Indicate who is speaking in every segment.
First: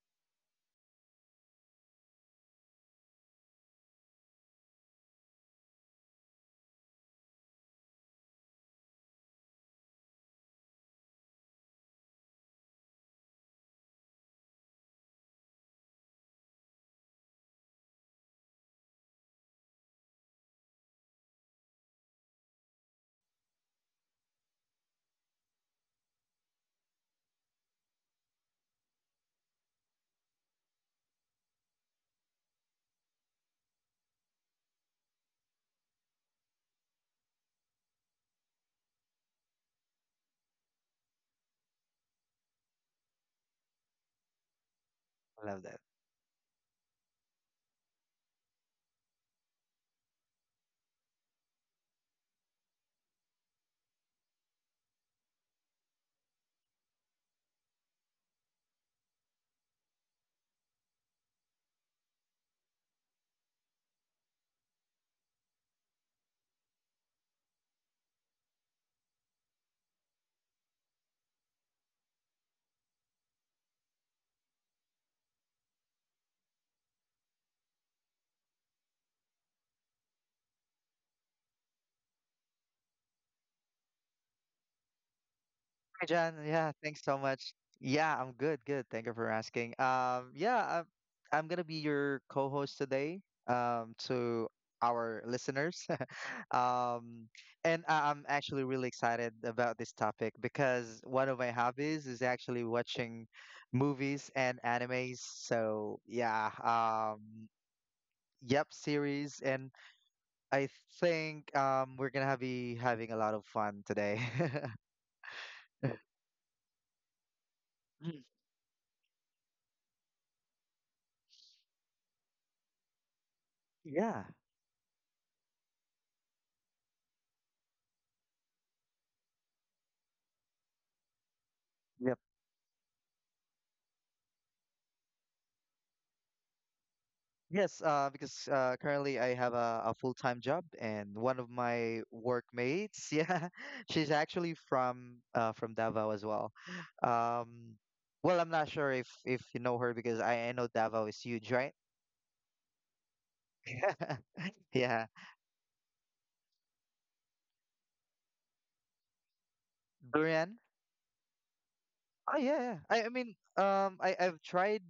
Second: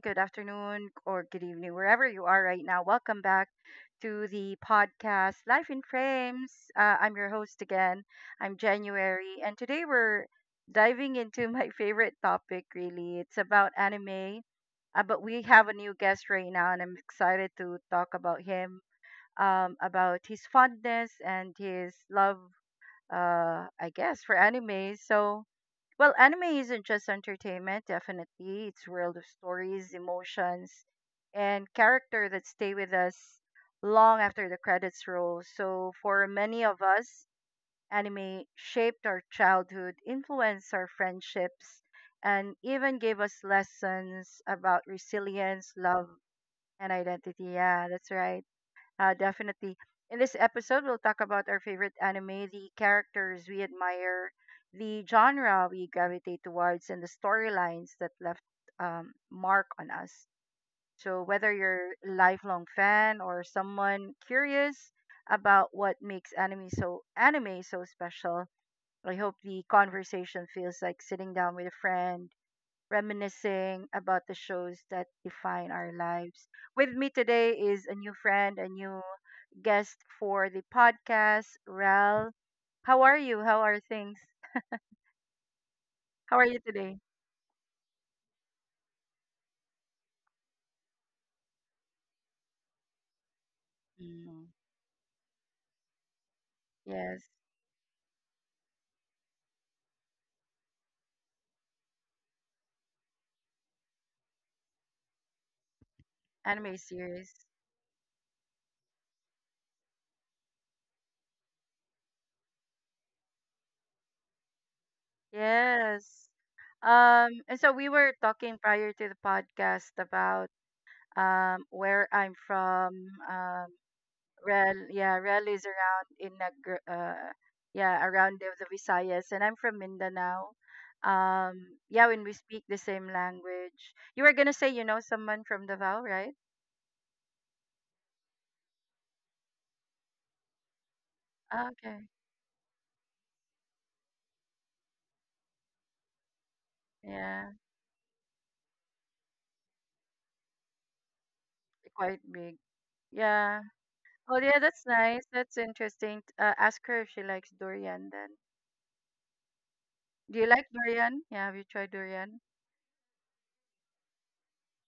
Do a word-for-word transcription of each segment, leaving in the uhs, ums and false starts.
Speaker 1: good afternoon, or good evening, wherever you are right now. Welcome back to the podcast Life in Frames. Uh, I'm your host again. I'm January, and today we're diving into my favorite topic, really. It's about anime, uh, but we have a new guest right now, and I'm excited to talk about him, um, about his fondness and his love, uh, I guess, for anime. So, well, anime isn't just entertainment, definitely. It's world of stories, emotions, and character that stay with us long after the credits roll. So, for many of us, anime shaped our childhood, influenced our friendships, and even gave us lessons about
Speaker 2: Love
Speaker 1: resilience,
Speaker 2: that.
Speaker 1: love, and identity. Yeah, that's right. Uh, definitely. In this episode, we'll talk about our favorite anime, the characters we admire, the genre we gravitate towards, and the storylines that left um, mark on us. So, whether you're a lifelong fan or someone curious about what makes anime so anime so special, I hope the conversation feels like sitting down with a friend reminiscing about the shows that define our lives. With me today is a new friend, a new guest for the podcast, Rel. How are you? How are things?
Speaker 2: Hi, John.
Speaker 1: How are you
Speaker 2: Yeah,
Speaker 1: today?
Speaker 2: thanks so much. Yeah, I'm good, good. Thank you for asking. Um, yeah, I'm, I'm gonna be your co-host today, um,
Speaker 1: Mm,
Speaker 2: to our listeners.
Speaker 1: yes,
Speaker 2: Um, and I- I'm actually really excited about this topic because one of my hobbies is actually watching movies and animes. So yeah,
Speaker 1: anime series.
Speaker 2: um, yep, series, and I think um, we're gonna have be having a lot of fun today.
Speaker 1: Yes. Um, and so we were
Speaker 2: Mm.
Speaker 1: talking prior to the podcast about um, where I'm from. um,
Speaker 2: Yeah.
Speaker 1: Rel, yeah, Rel is around in Nag- uh, yeah, around the, the Visayas, and I'm from Mindanao. Um, yeah,
Speaker 2: Yep.
Speaker 1: when we speak the same language, you were gonna say you know someone from Davao, right?
Speaker 2: Yes, uh, because uh, currently I have a, a full-time job, and one of
Speaker 1: Ah,
Speaker 2: my
Speaker 1: okay,
Speaker 2: workmates, yeah, she's actually from uh, from Davao as well.
Speaker 1: yeah,
Speaker 2: Um, well, I'm not sure if if you know her because I, I know Davao is huge, right?
Speaker 1: they're quite big. Yeah. Oh, yeah, that's
Speaker 2: Yeah,
Speaker 1: nice. That's interesting. Uh, ask her if she likes durian then. Do you
Speaker 2: durian.
Speaker 1: like durian? Yeah, have you tried
Speaker 2: Oh,
Speaker 1: durian?
Speaker 2: yeah, yeah. I I mean, um, I I've tried,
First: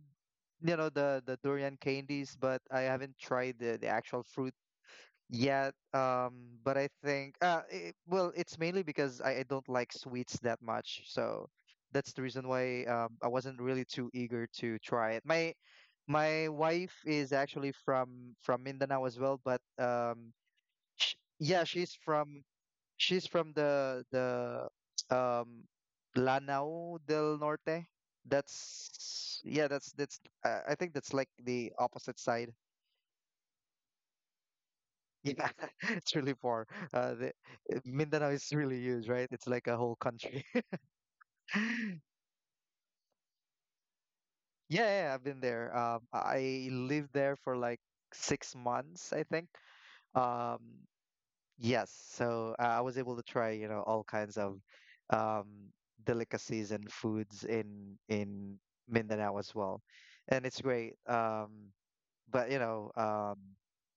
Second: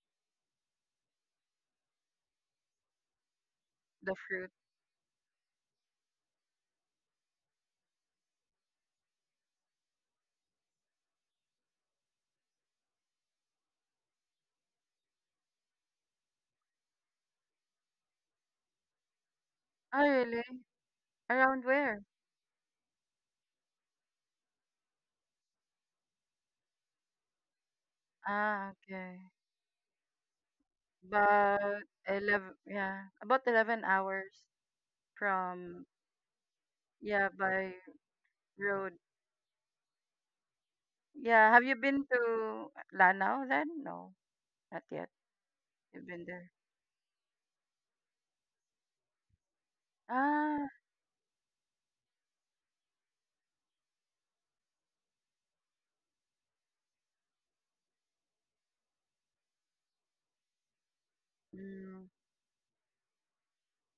Speaker 2: you know, the the durian candies, but I haven't tried the the
Speaker 1: The
Speaker 2: actual
Speaker 1: fruit.
Speaker 2: fruit. Yeah, um, but I think uh it, well, it's mainly because I, I don't like sweets that much, so that's the reason why um I wasn't really too eager to try it. My my wife is actually from from Mindanao as well, but
Speaker 1: Oh,
Speaker 2: um
Speaker 1: really?
Speaker 2: sh
Speaker 1: Around
Speaker 2: yeah, she's
Speaker 1: where?
Speaker 2: from she's from the the um Lanao del Norte.
Speaker 1: Ah, okay.
Speaker 2: That's Yeah, that's that's uh, I think that's like the
Speaker 1: About
Speaker 2: opposite side.
Speaker 1: eleven, yeah, about eleven hours.
Speaker 2: Yeah,
Speaker 1: From
Speaker 2: it's really far. Uh, the,
Speaker 1: yeah, by
Speaker 2: uh, Mindanao is really
Speaker 1: road.
Speaker 2: huge, right? It's like a whole country.
Speaker 1: Yeah, have you been to Lanao then? No, not
Speaker 2: Yeah,
Speaker 1: yet.
Speaker 2: yeah, I've been there. Um,
Speaker 1: You've been there.
Speaker 2: I lived there for like six months, I think. Um,
Speaker 1: Ah,
Speaker 2: yes, so uh, I was able to try, you know, all kinds of um, delicacies and foods in in Mindanao as well, and it's great. Um,
Speaker 1: mm,
Speaker 2: but you know, um,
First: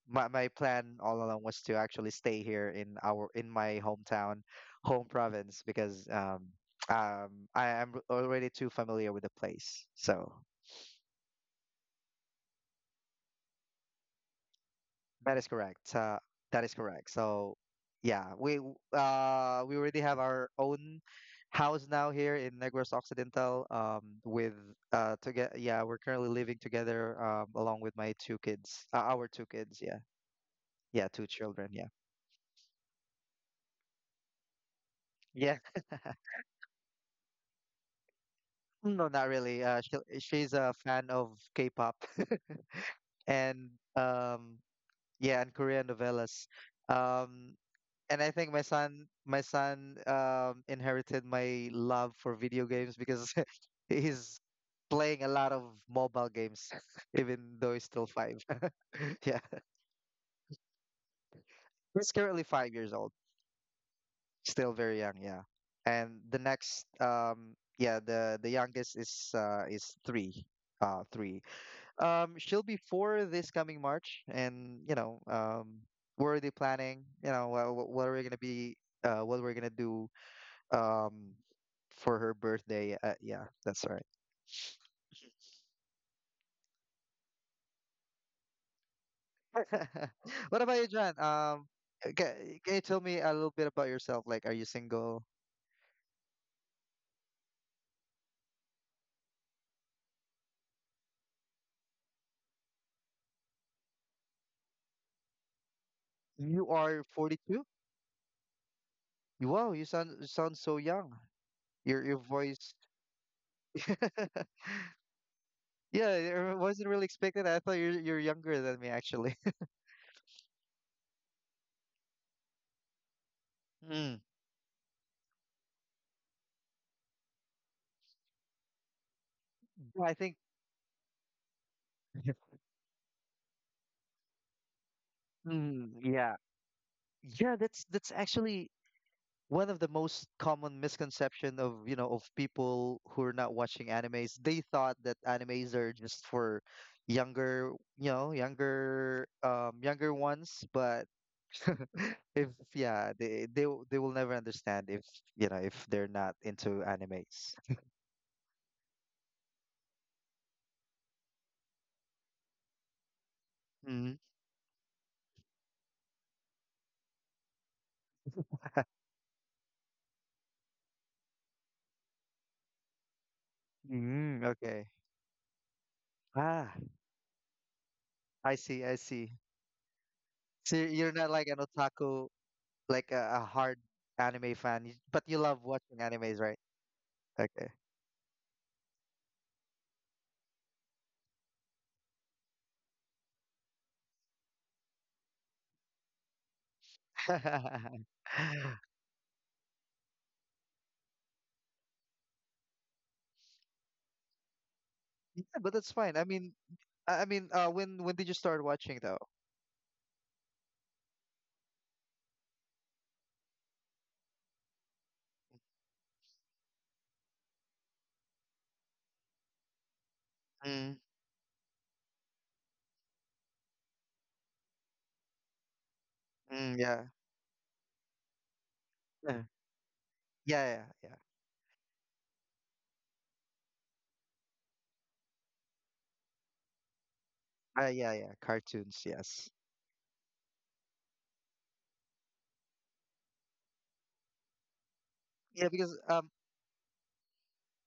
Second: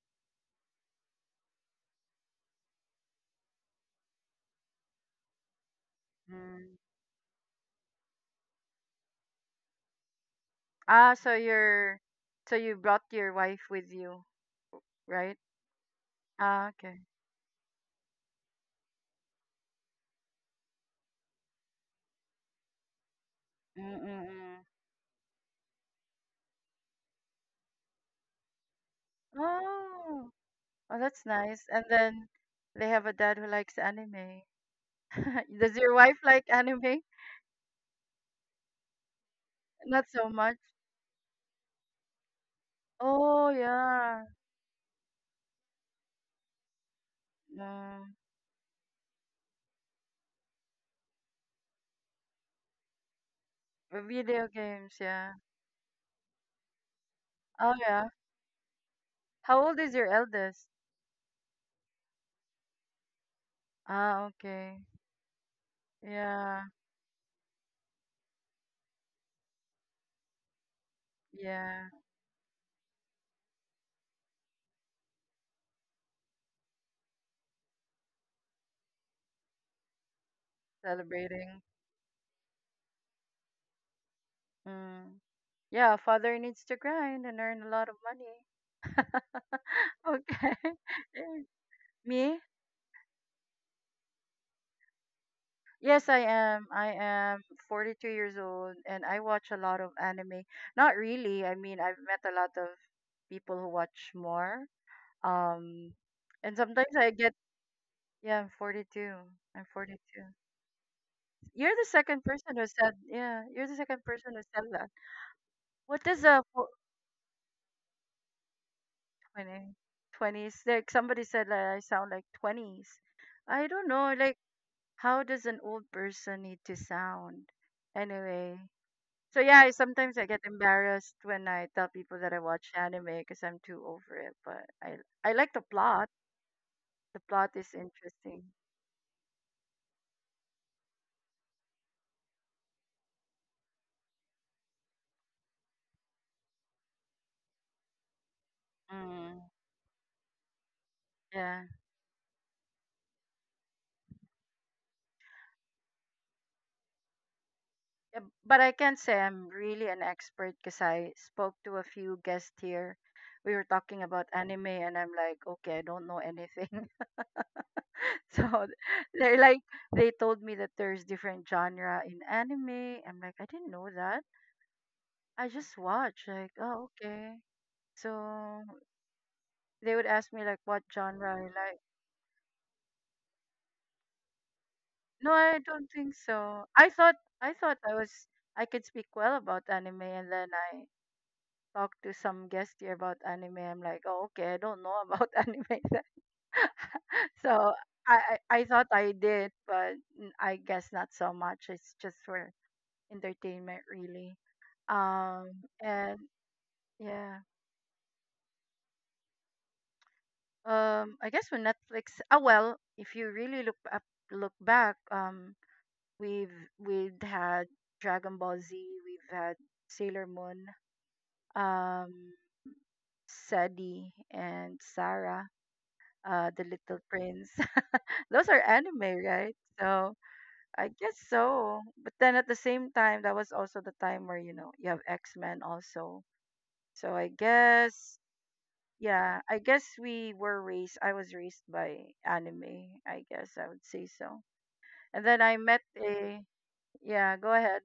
Speaker 2: my my plan all along was to actually stay here in our in my hometown, home province because um,
Speaker 1: mm.
Speaker 2: um, I am already too familiar with the place. So
Speaker 1: Ah, so you're so you brought your wife with you,
Speaker 2: that
Speaker 1: right?
Speaker 2: is correct. Uh, that
Speaker 1: Ah,
Speaker 2: is
Speaker 1: okay.
Speaker 2: correct. So yeah, we w- uh we already have our own house now here in Negros Occidental. Um, with
Speaker 1: Mm-mm-mm.
Speaker 2: uh together, yeah, we're currently living together um along with my two kids, uh, our two kids. Yeah,
Speaker 1: Oh, oh,
Speaker 2: yeah,
Speaker 1: that's
Speaker 2: two
Speaker 1: nice.
Speaker 2: children.
Speaker 1: And
Speaker 2: Yeah,
Speaker 1: then they have a dad who likes anime.
Speaker 2: yeah.
Speaker 1: Does your wife like anime?
Speaker 2: No, not really. Uh,
Speaker 1: Not
Speaker 2: she,
Speaker 1: so
Speaker 2: she's
Speaker 1: much.
Speaker 2: a fan of K-pop,
Speaker 1: Oh
Speaker 2: and
Speaker 1: yeah.
Speaker 2: um, yeah, and Korean novellas. Um,
Speaker 1: Mm,
Speaker 2: and I think my son, my son, um, inherited my love for video games because he's
Speaker 1: video games,
Speaker 2: playing a
Speaker 1: yeah.
Speaker 2: lot of mobile games, even though
Speaker 1: Oh
Speaker 2: he's still
Speaker 1: yeah.
Speaker 2: five. Yeah,
Speaker 1: How old is your eldest?
Speaker 2: he's currently five years old,
Speaker 1: Ah,
Speaker 2: still
Speaker 1: okay.
Speaker 2: very young. Yeah, and the
Speaker 1: Yeah,
Speaker 2: next, um, yeah, the the youngest is uh is three, uh, three.
Speaker 1: yeah.
Speaker 2: Um, she'll be four this coming March, and you know, um, we're already planning. You know, uh, wh- what are we gonna be? Uh, what we're gonna do? Um,
Speaker 1: Celebrating.
Speaker 2: for her birthday. Uh, yeah, that's right.
Speaker 1: Mm. Yeah, father needs to grind and earn a lot of money. Okay.
Speaker 2: What about you, John? Um,
Speaker 1: Me?
Speaker 2: can, can you tell me a little bit about yourself? Like, are you single?
Speaker 1: Yes, I am. I am forty-two years old and I watch a lot of anime. Not really. I mean, I've met a lot of people who watch more. Um, and
Speaker 2: You
Speaker 1: sometimes
Speaker 2: are
Speaker 1: I get,
Speaker 2: forty-two?
Speaker 1: yeah, I'm forty-two. I'm
Speaker 2: Wow, you sound
Speaker 1: forty-two.
Speaker 2: you sound so young.
Speaker 1: You're the
Speaker 2: Your your
Speaker 1: second person who
Speaker 2: voice.
Speaker 1: said, yeah, you're the second person who said. What
Speaker 2: Yeah,
Speaker 1: does a
Speaker 2: it
Speaker 1: fo-
Speaker 2: wasn't really expected. I thought you're you're younger than me, actually.
Speaker 1: twenty, twenties, like? Somebody said that I sound like twenties. I don't know.
Speaker 2: Mm.
Speaker 1: Like, how does an old person need to sound? Anyway, so yeah, I,
Speaker 2: I
Speaker 1: sometimes I
Speaker 2: think.
Speaker 1: get embarrassed when I tell people that I watch anime because I'm too over it. But I I like the
Speaker 2: Mm,
Speaker 1: plot.
Speaker 2: yeah.
Speaker 1: The
Speaker 2: Yeah,
Speaker 1: plot is
Speaker 2: that's that's
Speaker 1: interesting.
Speaker 2: actually one of the most common misconception of, you know, of people who are not watching animes. They thought that animes are just for younger, you know, younger
Speaker 1: Mm,
Speaker 2: um younger ones, but
Speaker 1: yeah.
Speaker 2: if yeah, they they will- they will never understand if, you know, if they're not into animes.
Speaker 1: Yeah, but I can't say I'm really an expert because I spoke to a few guests here. We were talking
Speaker 2: Mm,
Speaker 1: about anime, and I'm like, okay, I don't know anything. So they're like they told me that there's different genre in anime. I'm like, I didn't know that.
Speaker 2: mm, okay.
Speaker 1: I just watch like,
Speaker 2: Ah,
Speaker 1: oh okay.
Speaker 2: I
Speaker 1: So
Speaker 2: see, I see.
Speaker 1: they would ask me like
Speaker 2: So
Speaker 1: what
Speaker 2: you're not
Speaker 1: genre I
Speaker 2: like an
Speaker 1: like.
Speaker 2: otaku, like a, a hard anime fan, you- but
Speaker 1: No,
Speaker 2: you
Speaker 1: I
Speaker 2: love
Speaker 1: don't
Speaker 2: watching
Speaker 1: think
Speaker 2: animes, right?
Speaker 1: so. I thought I
Speaker 2: Okay.
Speaker 1: thought I was I could speak well about anime and then I talked to some guest here about anime. I'm like, oh okay, I don't know about anime. Then. So I, I I thought I did, but mm, I guess not so much. It's just for entertainment really.
Speaker 2: Yeah,
Speaker 1: Um
Speaker 2: but that's fine. I
Speaker 1: and
Speaker 2: mean, I I
Speaker 1: yeah.
Speaker 2: mean, uh, when when did you start watching though?
Speaker 1: Um I guess when Netflix ah well, if you really look up look back, um we've we've had Dragon Ball Z, we've had Sailor Moon,
Speaker 2: Mm,
Speaker 1: um Sadi and Sarah, uh The
Speaker 2: mm,
Speaker 1: Little
Speaker 2: yeah,
Speaker 1: Prince. Those are anime,
Speaker 2: yeah,
Speaker 1: right? So
Speaker 2: yeah, yeah,
Speaker 1: I
Speaker 2: yeah,
Speaker 1: guess so. But then at the same time, that was also the time where, you know, you have X Men also. So I
Speaker 2: uh, yeah,
Speaker 1: guess
Speaker 2: yeah. Cartoons,
Speaker 1: yeah,
Speaker 2: yes.
Speaker 1: I guess we were raised. I was raised by anime. I guess I would say so. And then I
Speaker 2: Yeah,
Speaker 1: met
Speaker 2: because um,
Speaker 1: a. Yeah, go ahead.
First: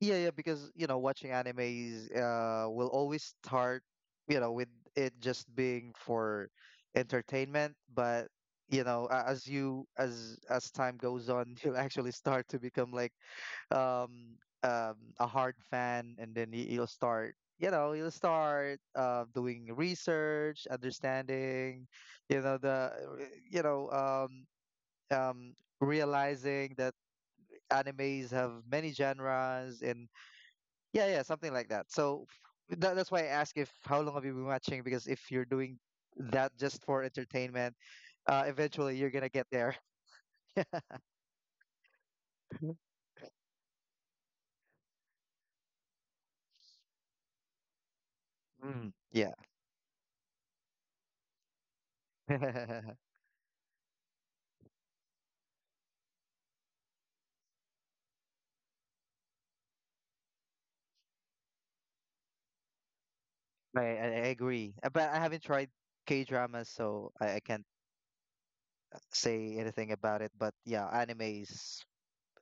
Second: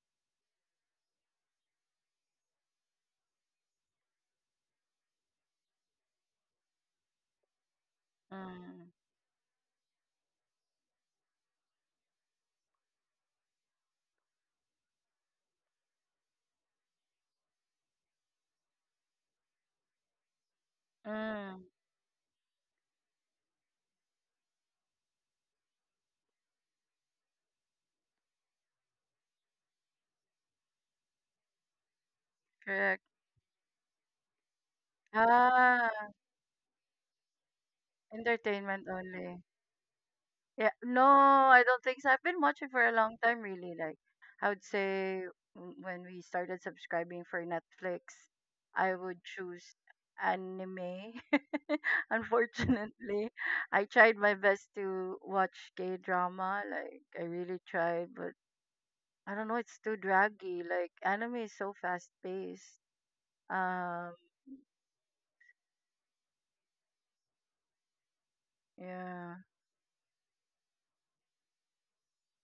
Speaker 2: yeah, yeah, because you know, watching animes uh will always start, you know, with it just being for entertainment, but you
Speaker 1: Mm,
Speaker 2: know, a- as you as as time goes on, you'll actually start to become like um um a hard fan. And then you, you'll start you know you'll start uh doing research,
Speaker 1: mm,
Speaker 2: understanding you know the you know um um realizing that animes have many genres, and yeah, yeah, something like that. So that,
Speaker 1: correct.
Speaker 2: that's why I ask if how long have you been watching, because if you're doing
Speaker 1: Ah,
Speaker 2: that just for entertainment, uh
Speaker 1: entertainment
Speaker 2: eventually you're gonna
Speaker 1: only.
Speaker 2: get there.
Speaker 1: Yeah, no, I don't think so. I've been watching for a long time, really. Like, I would say w- when we started subscribing for Netflix, I
Speaker 2: Mm,
Speaker 1: would
Speaker 2: yeah.
Speaker 1: choose anime. Unfortunately, I tried my best to watch K drama. Like, I really tried, but I don't know, it's too draggy. Like, anime is so fast paced.
Speaker 2: Right, I,
Speaker 1: Um,
Speaker 2: I agree. Uh, But I haven't tried K dramas, so I, I can't
Speaker 1: yeah.
Speaker 2: say anything about it. But yeah, animes,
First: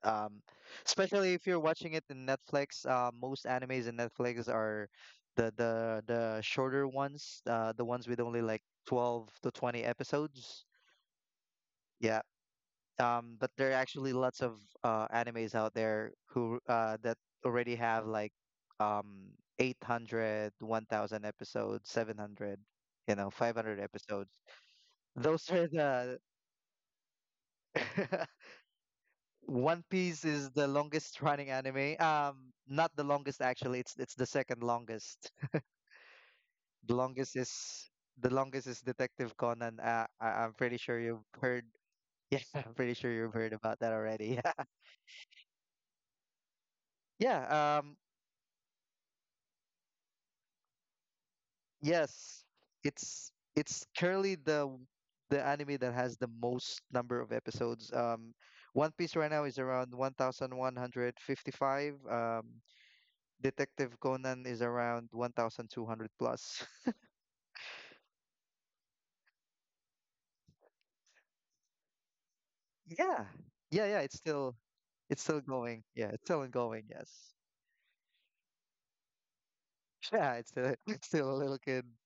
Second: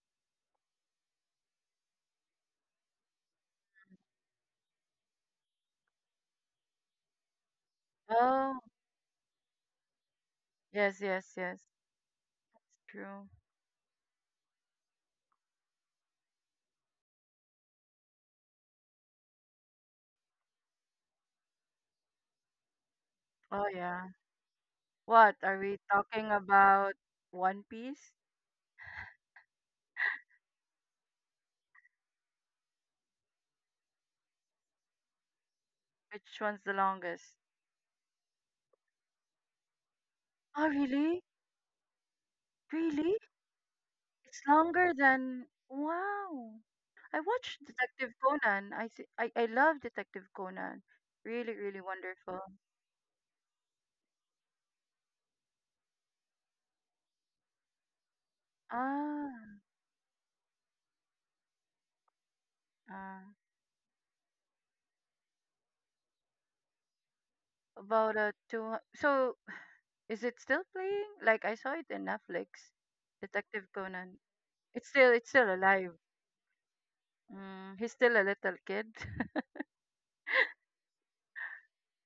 Speaker 2: um, especially if you're watching it in Netflix, uh, most animes in Netflix are the the the shorter ones, uh, the ones with only
Speaker 1: Oh,
Speaker 2: like twelve to twenty episodes.
Speaker 1: yes, yes, yes.
Speaker 2: Yeah.
Speaker 1: That's true.
Speaker 2: Um, but there are actually lots of uh, animes out there who uh, that already have like um eight hundred, one thousand episodes, seven hundred, you know
Speaker 1: Oh,
Speaker 2: five hundred
Speaker 1: yeah.
Speaker 2: episodes.
Speaker 1: What
Speaker 2: Those
Speaker 1: are
Speaker 2: are
Speaker 1: we
Speaker 2: the
Speaker 1: talking about? One Piece?
Speaker 2: One Piece is the longest running anime. Um, not the longest actually. It's it's the second longest.
Speaker 1: Which one's the
Speaker 2: The longest
Speaker 1: longest?
Speaker 2: is the longest is Detective Conan. Uh, I, I'm
Speaker 1: Oh,
Speaker 2: pretty sure
Speaker 1: really?
Speaker 2: you've heard. Yeah, I'm pretty sure
Speaker 1: Really?
Speaker 2: you've heard about that already.
Speaker 1: It's longer than. Wow. I watched
Speaker 2: Yeah. Um.
Speaker 1: Detective Conan. I, th- I I love Detective Conan. Really, really wonderful.
Speaker 2: Yes. It's it's currently the the anime that has the most number of episodes. Um, One Piece right now is
Speaker 1: Ah,
Speaker 2: around one thousand one hundred fifty-five. Um,
Speaker 1: ah.
Speaker 2: Detective Conan is around one thousand two hundred plus.
Speaker 1: About a two. So, is it still playing? Like I saw it in Netflix.
Speaker 2: Yeah.
Speaker 1: Detective
Speaker 2: Yeah, yeah, it's
Speaker 1: Conan.
Speaker 2: still
Speaker 1: It's still
Speaker 2: it's
Speaker 1: it's
Speaker 2: still
Speaker 1: still
Speaker 2: going.
Speaker 1: alive.
Speaker 2: Yeah, it's still ongoing, yes.
Speaker 1: Mm, he's still a little kid.
Speaker 2: Yeah, it's still, it's still a little kid.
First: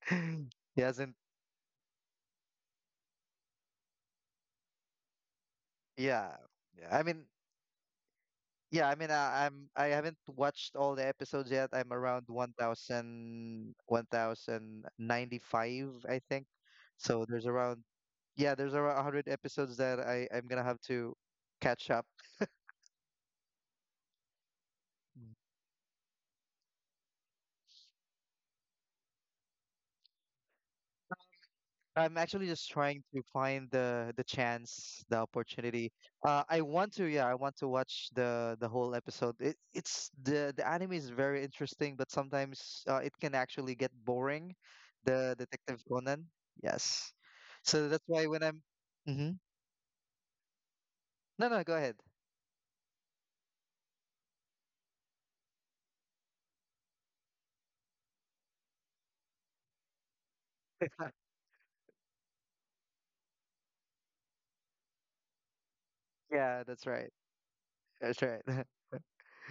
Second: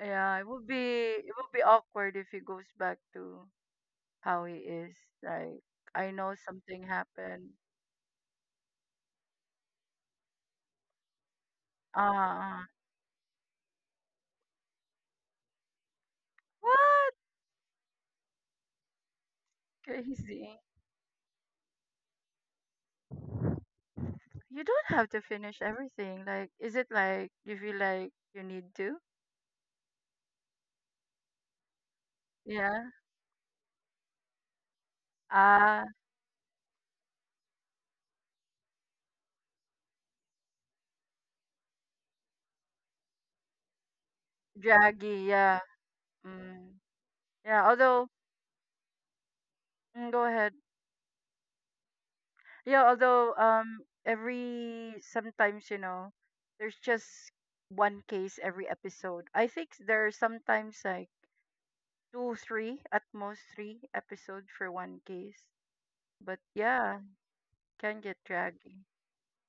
Speaker 1: Yeah, it would be
Speaker 2: He hasn't,
Speaker 1: it would be awkward if he goes back to how he is. Like I know
Speaker 2: yeah.
Speaker 1: something
Speaker 2: Yeah. I mean,
Speaker 1: happened.
Speaker 2: yeah, I mean I, I'm I haven't watched all the episodes yet. I'm around
Speaker 1: Ah,
Speaker 2: one thousand, one thousand ninety-five, I think.
Speaker 1: what?
Speaker 2: So there's around, yeah, there's around one hundred episodes that I I'm
Speaker 1: Crazy.
Speaker 2: gonna have to catch up.
Speaker 1: You don't have to finish everything. Like is it like you feel like you need to?
Speaker 2: I'm actually just
Speaker 1: Yeah.
Speaker 2: trying to find the the chance, the
Speaker 1: Ah,
Speaker 2: opportunity. Uh, I want to, yeah, I want to watch the the whole episode. It, it's The the anime is very interesting, but sometimes uh, it can actually get boring.
Speaker 1: draggy,
Speaker 2: The
Speaker 1: yeah.
Speaker 2: Detective Conan,
Speaker 1: Mm.
Speaker 2: yes.
Speaker 1: Yeah,
Speaker 2: So that's
Speaker 1: although
Speaker 2: why when I'm. Mm-hmm.
Speaker 1: mm, go ahead.
Speaker 2: No, no, go ahead.
Speaker 1: Yeah, although um every sometimes, you know, there's just one case every episode. I think there are sometimes like two, three, at most three episode for one case. But
Speaker 2: Yeah, that's
Speaker 1: yeah,
Speaker 2: right.
Speaker 1: can
Speaker 2: That's
Speaker 1: get
Speaker 2: right.
Speaker 1: draggy.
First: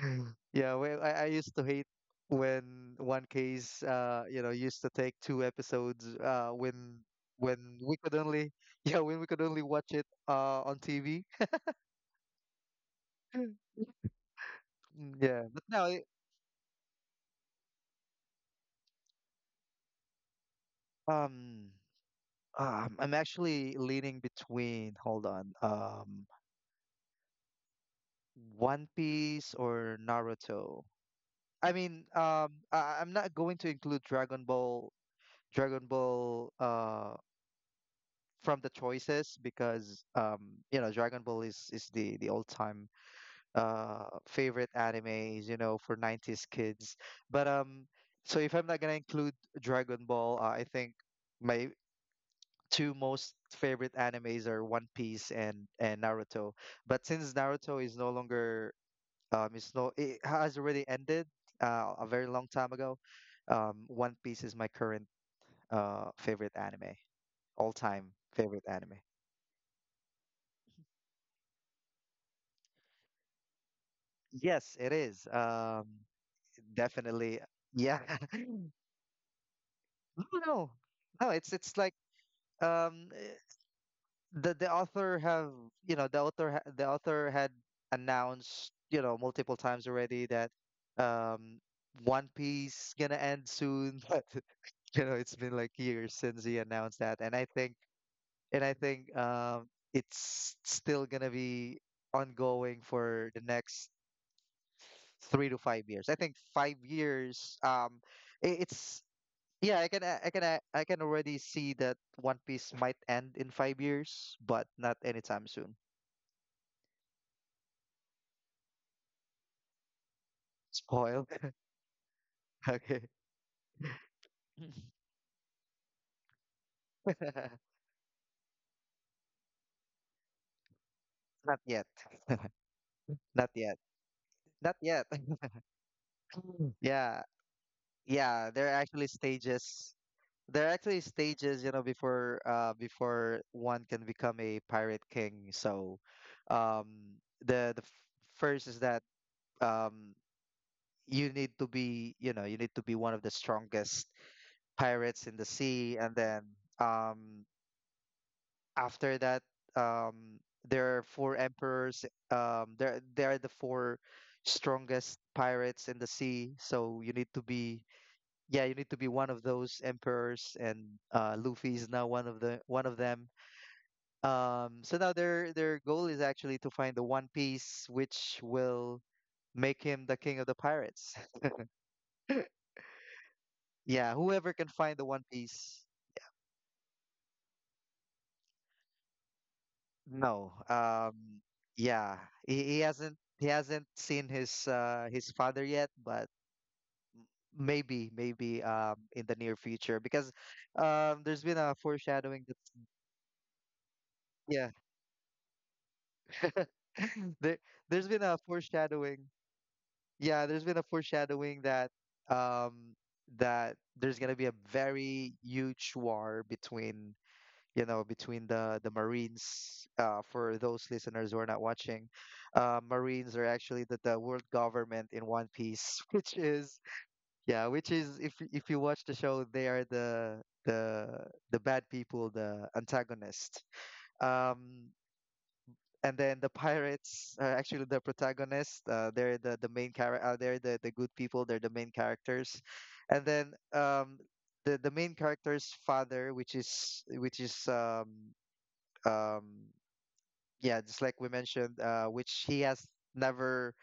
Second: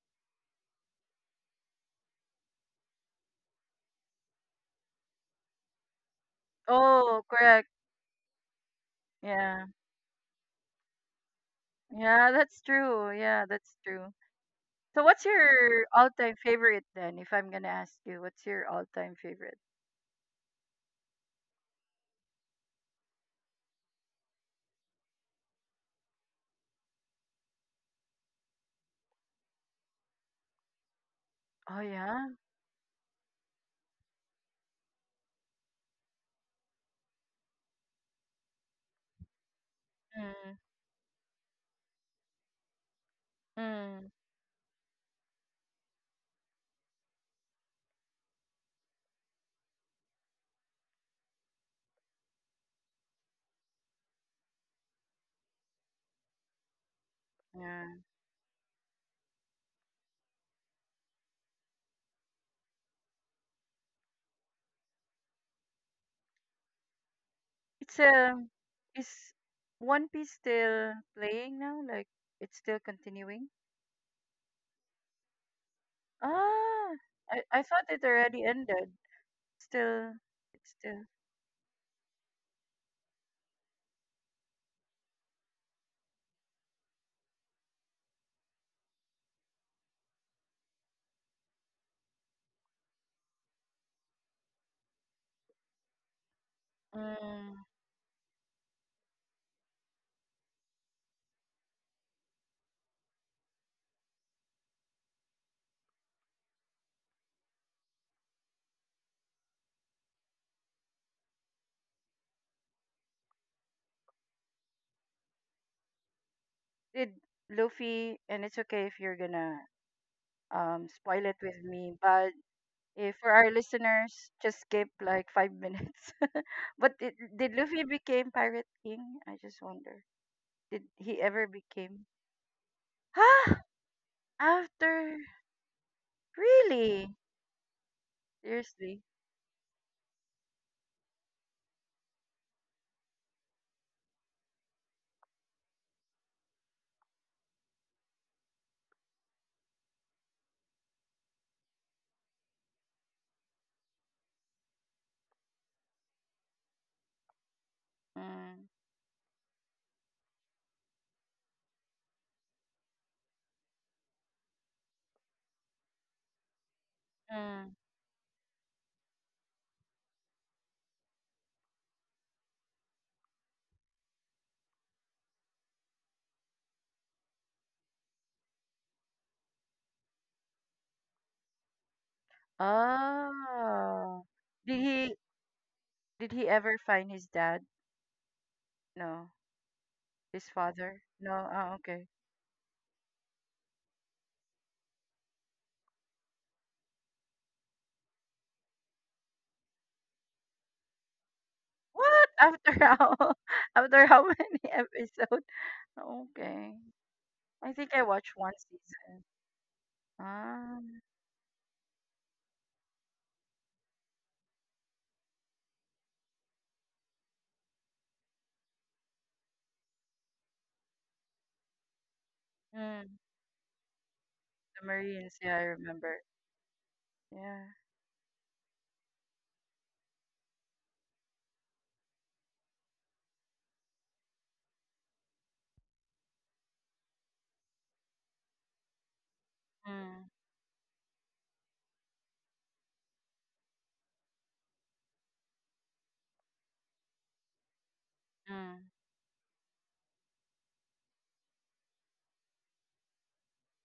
Speaker 2: Yeah, well, I, I used to hate when one case, uh, you know, used to take two episodes, uh, when
Speaker 1: Oh,
Speaker 2: when
Speaker 1: correct.
Speaker 2: we could only, yeah, when we could only
Speaker 1: Yeah.
Speaker 2: watch it, uh, on T V.
Speaker 1: Yeah, that's true. Yeah,
Speaker 2: Mm.
Speaker 1: that's true. So what's
Speaker 2: Yeah, but now,
Speaker 1: your
Speaker 2: I-
Speaker 1: all-time favorite then, if I'm gonna ask you, what's your all-time favorite?
Speaker 2: um, um, I'm actually leaning between, hold on, um, One Piece or Naruto. I
Speaker 1: Oh
Speaker 2: mean,
Speaker 1: yeah.
Speaker 2: um, I, I'm not going to include Dragon Ball. Dragon Ball, uh, from the choices, because um
Speaker 1: Mm,
Speaker 2: you know Dragon Ball is is the the old time uh
Speaker 1: mm,
Speaker 2: favorite animes, you know for nineties kids. But um so if I'm not gonna include Dragon Ball, uh, I think my two most favorite animes are One Piece and and Naruto. But since Naruto
Speaker 1: yeah.
Speaker 2: is no longer um it's no it has already ended uh, a very long time ago. um One Piece is my current uh favorite anime, all
Speaker 1: It's
Speaker 2: time
Speaker 1: um
Speaker 2: favorite anime.
Speaker 1: is One Piece still playing now? Like it's still continuing?
Speaker 2: Yes, it is. Um,
Speaker 1: Ah,
Speaker 2: definitely.
Speaker 1: I I thought
Speaker 2: Yeah.
Speaker 1: it already ended. Still,
Speaker 2: No,
Speaker 1: it's
Speaker 2: no,
Speaker 1: still.
Speaker 2: no. It's it's like um, eh, the the author have you know the author ha- the author had announced, you know multiple times already that, um, One Piece gonna end soon, but you know it's been like years since he announced that. And I
Speaker 1: Mm,
Speaker 2: think and I think um, it's still gonna be ongoing for the next three to five years. I think five years. Um, I- it's yeah. I can a- I can a- I can already see that One Piece might end in five years, but not anytime soon.
Speaker 1: did Luffy, and it's okay if you're gonna um spoil
Speaker 2: Spoil.
Speaker 1: it with me. But
Speaker 2: Okay.
Speaker 1: if for our listeners, just skip like five minutes. But did, did Luffy became Pirate King? I just wonder. Did he ever
Speaker 2: Not yet.
Speaker 1: became?
Speaker 2: Not
Speaker 1: Huh?
Speaker 2: yet. Not yet.
Speaker 1: After really?
Speaker 2: Yeah. Yeah. There are
Speaker 1: Seriously?
Speaker 2: actually stages. There are actually stages, you know, before uh before one can become a pirate king. So, um, the the f- first is that um you need to be, you know you need to be one of the strongest pirates in the sea, and then um
Speaker 1: Mm.
Speaker 2: after that, um there are four emperors. Um there They are the four strongest pirates in the sea, so you need to
Speaker 1: Mm.
Speaker 2: be, yeah you need to be one of those emperors. And uh Luffy is now one of the one of them. Um so now their their goal is actually to find the one piece, which will make him the king of the pirates. Yeah,
Speaker 1: Oh.
Speaker 2: whoever can
Speaker 1: Did
Speaker 2: find the
Speaker 1: he
Speaker 2: one piece.
Speaker 1: did he ever find his dad? No. His
Speaker 2: No.
Speaker 1: father?
Speaker 2: Um,
Speaker 1: No. Oh, okay.
Speaker 2: yeah, he, he hasn't he hasn't seen his uh, his father yet, but maybe maybe um, in the near future, because um, there's been a
Speaker 1: What?
Speaker 2: foreshadowing that,
Speaker 1: After how after how many
Speaker 2: yeah.
Speaker 1: episodes? Okay.
Speaker 2: there
Speaker 1: I think I
Speaker 2: there's been
Speaker 1: watched
Speaker 2: a
Speaker 1: one season.
Speaker 2: foreshadowing, yeah there's
Speaker 1: Ah,
Speaker 2: been a foreshadowing that, um, that there's gonna be a very huge war between, you know, between the the Marines. Uh, for those listeners who are not watching, uh,
Speaker 1: mm,
Speaker 2: Marines are actually the, the world
Speaker 1: the
Speaker 2: government in
Speaker 1: Marines.
Speaker 2: One
Speaker 1: Yeah, I
Speaker 2: Piece,
Speaker 1: remember.
Speaker 2: which is
Speaker 1: Yeah.
Speaker 2: yeah, which is if y- if you watch the show, they are the the the bad people, the antagonist. Um, and then the pirates are actually the protagonist. Uh, they're the the main character.
Speaker 1: Mm,
Speaker 2: Uh, they're the the good people. They're the main characters. And then um, the the main character's father, which is which is um
Speaker 1: mm.
Speaker 2: um yeah, just like we mentioned, uh which he has never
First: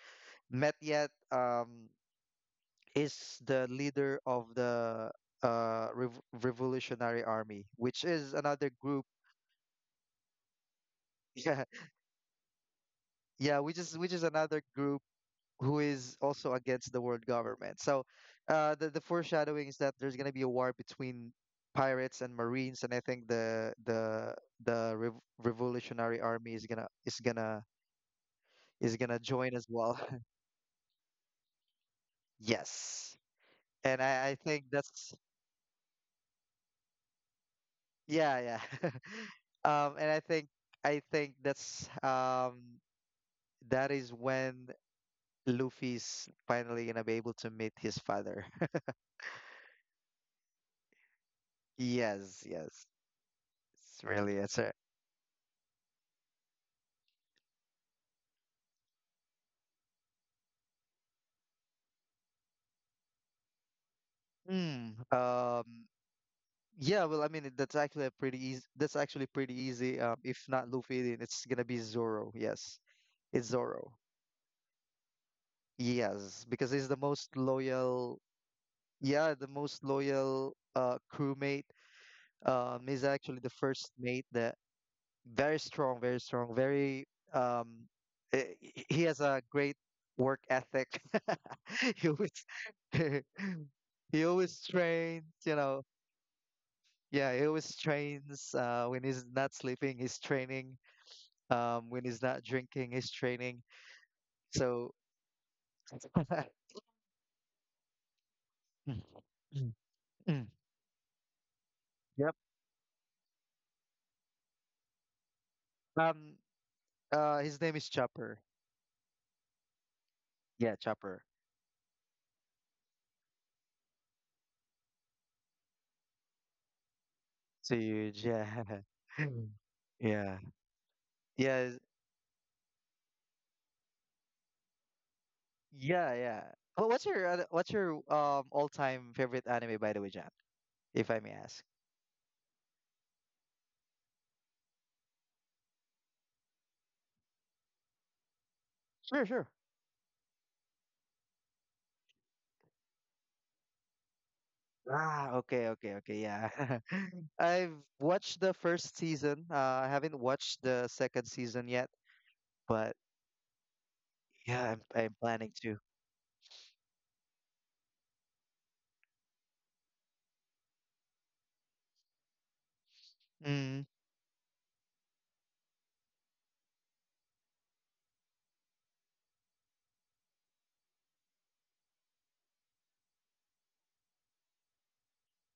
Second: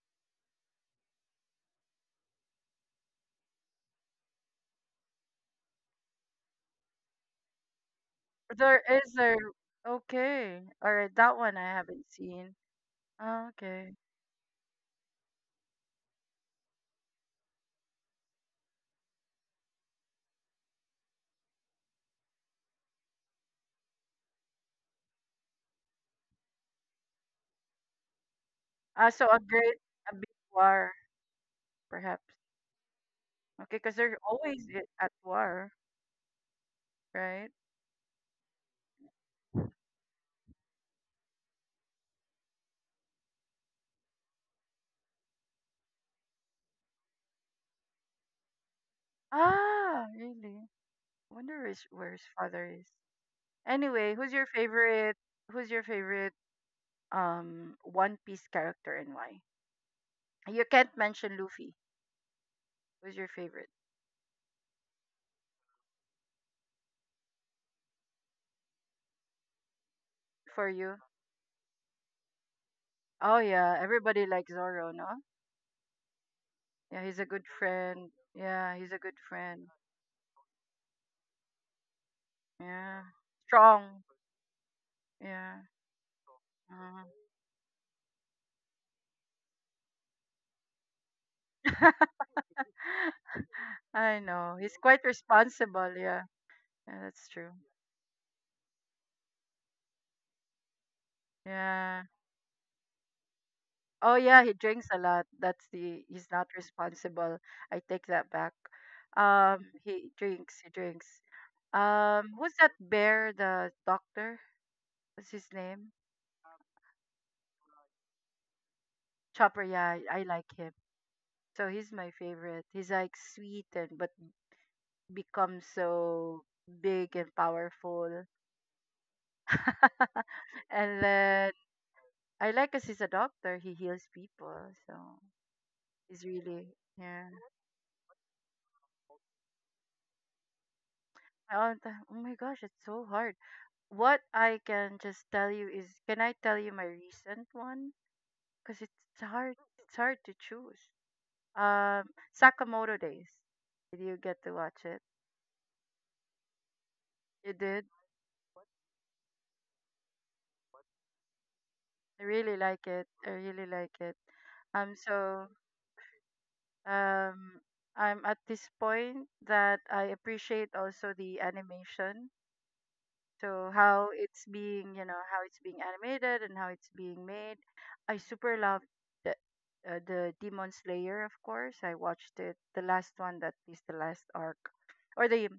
Speaker 2: met yet, um is the leader of the uh Rev- revolutionary army, which is another
Speaker 1: There
Speaker 2: group.
Speaker 1: is a okay. All right, that one
Speaker 2: yeah
Speaker 1: I haven't seen. Ah,
Speaker 2: yeah which
Speaker 1: okay.
Speaker 2: is which is another group who is also against the world government. So uh the, the foreshadowing is that there's going to be a war between pirates and marines, and I think the the the Rev- revolutionary army is gonna is gonna is
Speaker 1: Ah,
Speaker 2: gonna
Speaker 1: so a
Speaker 2: join as
Speaker 1: great
Speaker 2: well.
Speaker 1: a big war, perhaps.
Speaker 2: Yes,
Speaker 1: Okay, because
Speaker 2: and
Speaker 1: they're
Speaker 2: I, I think
Speaker 1: always I- at
Speaker 2: that's
Speaker 1: war, right?
Speaker 2: yeah, yeah. um and I think I think that's um that is when Luffy's finally gonna be able to meet his father.
Speaker 1: Ah, really? I wonder where his, where his
Speaker 2: Yes,
Speaker 1: father is.
Speaker 2: yes. It's
Speaker 1: Anyway, who's
Speaker 2: really
Speaker 1: your
Speaker 2: it's a
Speaker 1: favorite? Who's your favorite um One Piece character and why? You can't mention Luffy. Who's your favorite
Speaker 2: mm, um yeah, well, I mean that's actually a pretty easy that's actually pretty easy. Um if
Speaker 1: for
Speaker 2: not
Speaker 1: you?
Speaker 2: Luffy, then it's gonna be Zoro, yes.
Speaker 1: Oh
Speaker 2: It's
Speaker 1: yeah,
Speaker 2: Zoro.
Speaker 1: everybody likes Zoro, no?
Speaker 2: Yes, because he's the
Speaker 1: Yeah, he's a
Speaker 2: most
Speaker 1: good friend.
Speaker 2: loyal,
Speaker 1: Yeah, he's a good
Speaker 2: yeah, the
Speaker 1: friend.
Speaker 2: most loyal uh crewmate. Um,
Speaker 1: Yeah,
Speaker 2: he's actually the first
Speaker 1: strong.
Speaker 2: mate that very
Speaker 1: Yeah.
Speaker 2: strong, very strong, very
Speaker 1: Mhm.
Speaker 2: um, eh, he he has a great work ethic. He always
Speaker 1: I
Speaker 2: he
Speaker 1: know.
Speaker 2: always
Speaker 1: He's quite
Speaker 2: trains, you know.
Speaker 1: responsible. Yeah. Yeah, that's
Speaker 2: Yeah, he
Speaker 1: true.
Speaker 2: always trains. Uh, when he's not sleeping, he's training. Um,
Speaker 1: Yeah.
Speaker 2: when he's not drinking, he's training.
Speaker 1: Oh yeah, he drinks
Speaker 2: So
Speaker 1: a lot. That's the he's not responsible. I take that back.
Speaker 2: Mm,
Speaker 1: Um,
Speaker 2: mm,
Speaker 1: he
Speaker 2: mm.
Speaker 1: drinks. He drinks. Um,
Speaker 2: Yep.
Speaker 1: who's that bear? The doctor? What's his name?
Speaker 2: Um, uh, his name is Chopper.
Speaker 1: Chopper, yeah, I like him.
Speaker 2: Yeah, Chopper.
Speaker 1: So he's my favorite. He's like sweet and but becomes so big and
Speaker 2: It's
Speaker 1: powerful.
Speaker 2: huge. Yeah. Yeah.
Speaker 1: And then
Speaker 2: Yeah.
Speaker 1: I like because he's a doctor. He heals people, so
Speaker 2: Yeah,
Speaker 1: he's
Speaker 2: yeah.
Speaker 1: really
Speaker 2: Well, what's
Speaker 1: yeah.
Speaker 2: your other- what's your um all-time favorite anime, by the way, Jan? If I may ask?
Speaker 1: Oh, th- oh my gosh, it's so hard. What I can just tell you is, can I tell you my recent one? Because it's
Speaker 2: Sure, sure.
Speaker 1: hard. It's hard to choose. Um, Sakamoto Days. Did you get to watch it?
Speaker 2: Ah, okay, okay, okay. Yeah.
Speaker 1: You
Speaker 2: I've
Speaker 1: did.
Speaker 2: watched the first season. Uh, I haven't watched the second season yet,
Speaker 1: I really like
Speaker 2: but
Speaker 1: it. I really like it.
Speaker 2: yeah, I'm
Speaker 1: Um,
Speaker 2: I'm
Speaker 1: so
Speaker 2: planning to.
Speaker 1: um, I'm at this point that I appreciate also the animation. So
Speaker 2: Mm,
Speaker 1: how it's being, you know, how it's being animated and how it's being made. I super love the uh, the Demon Slayer, of course. I watched it, the last one that is the last arc, or the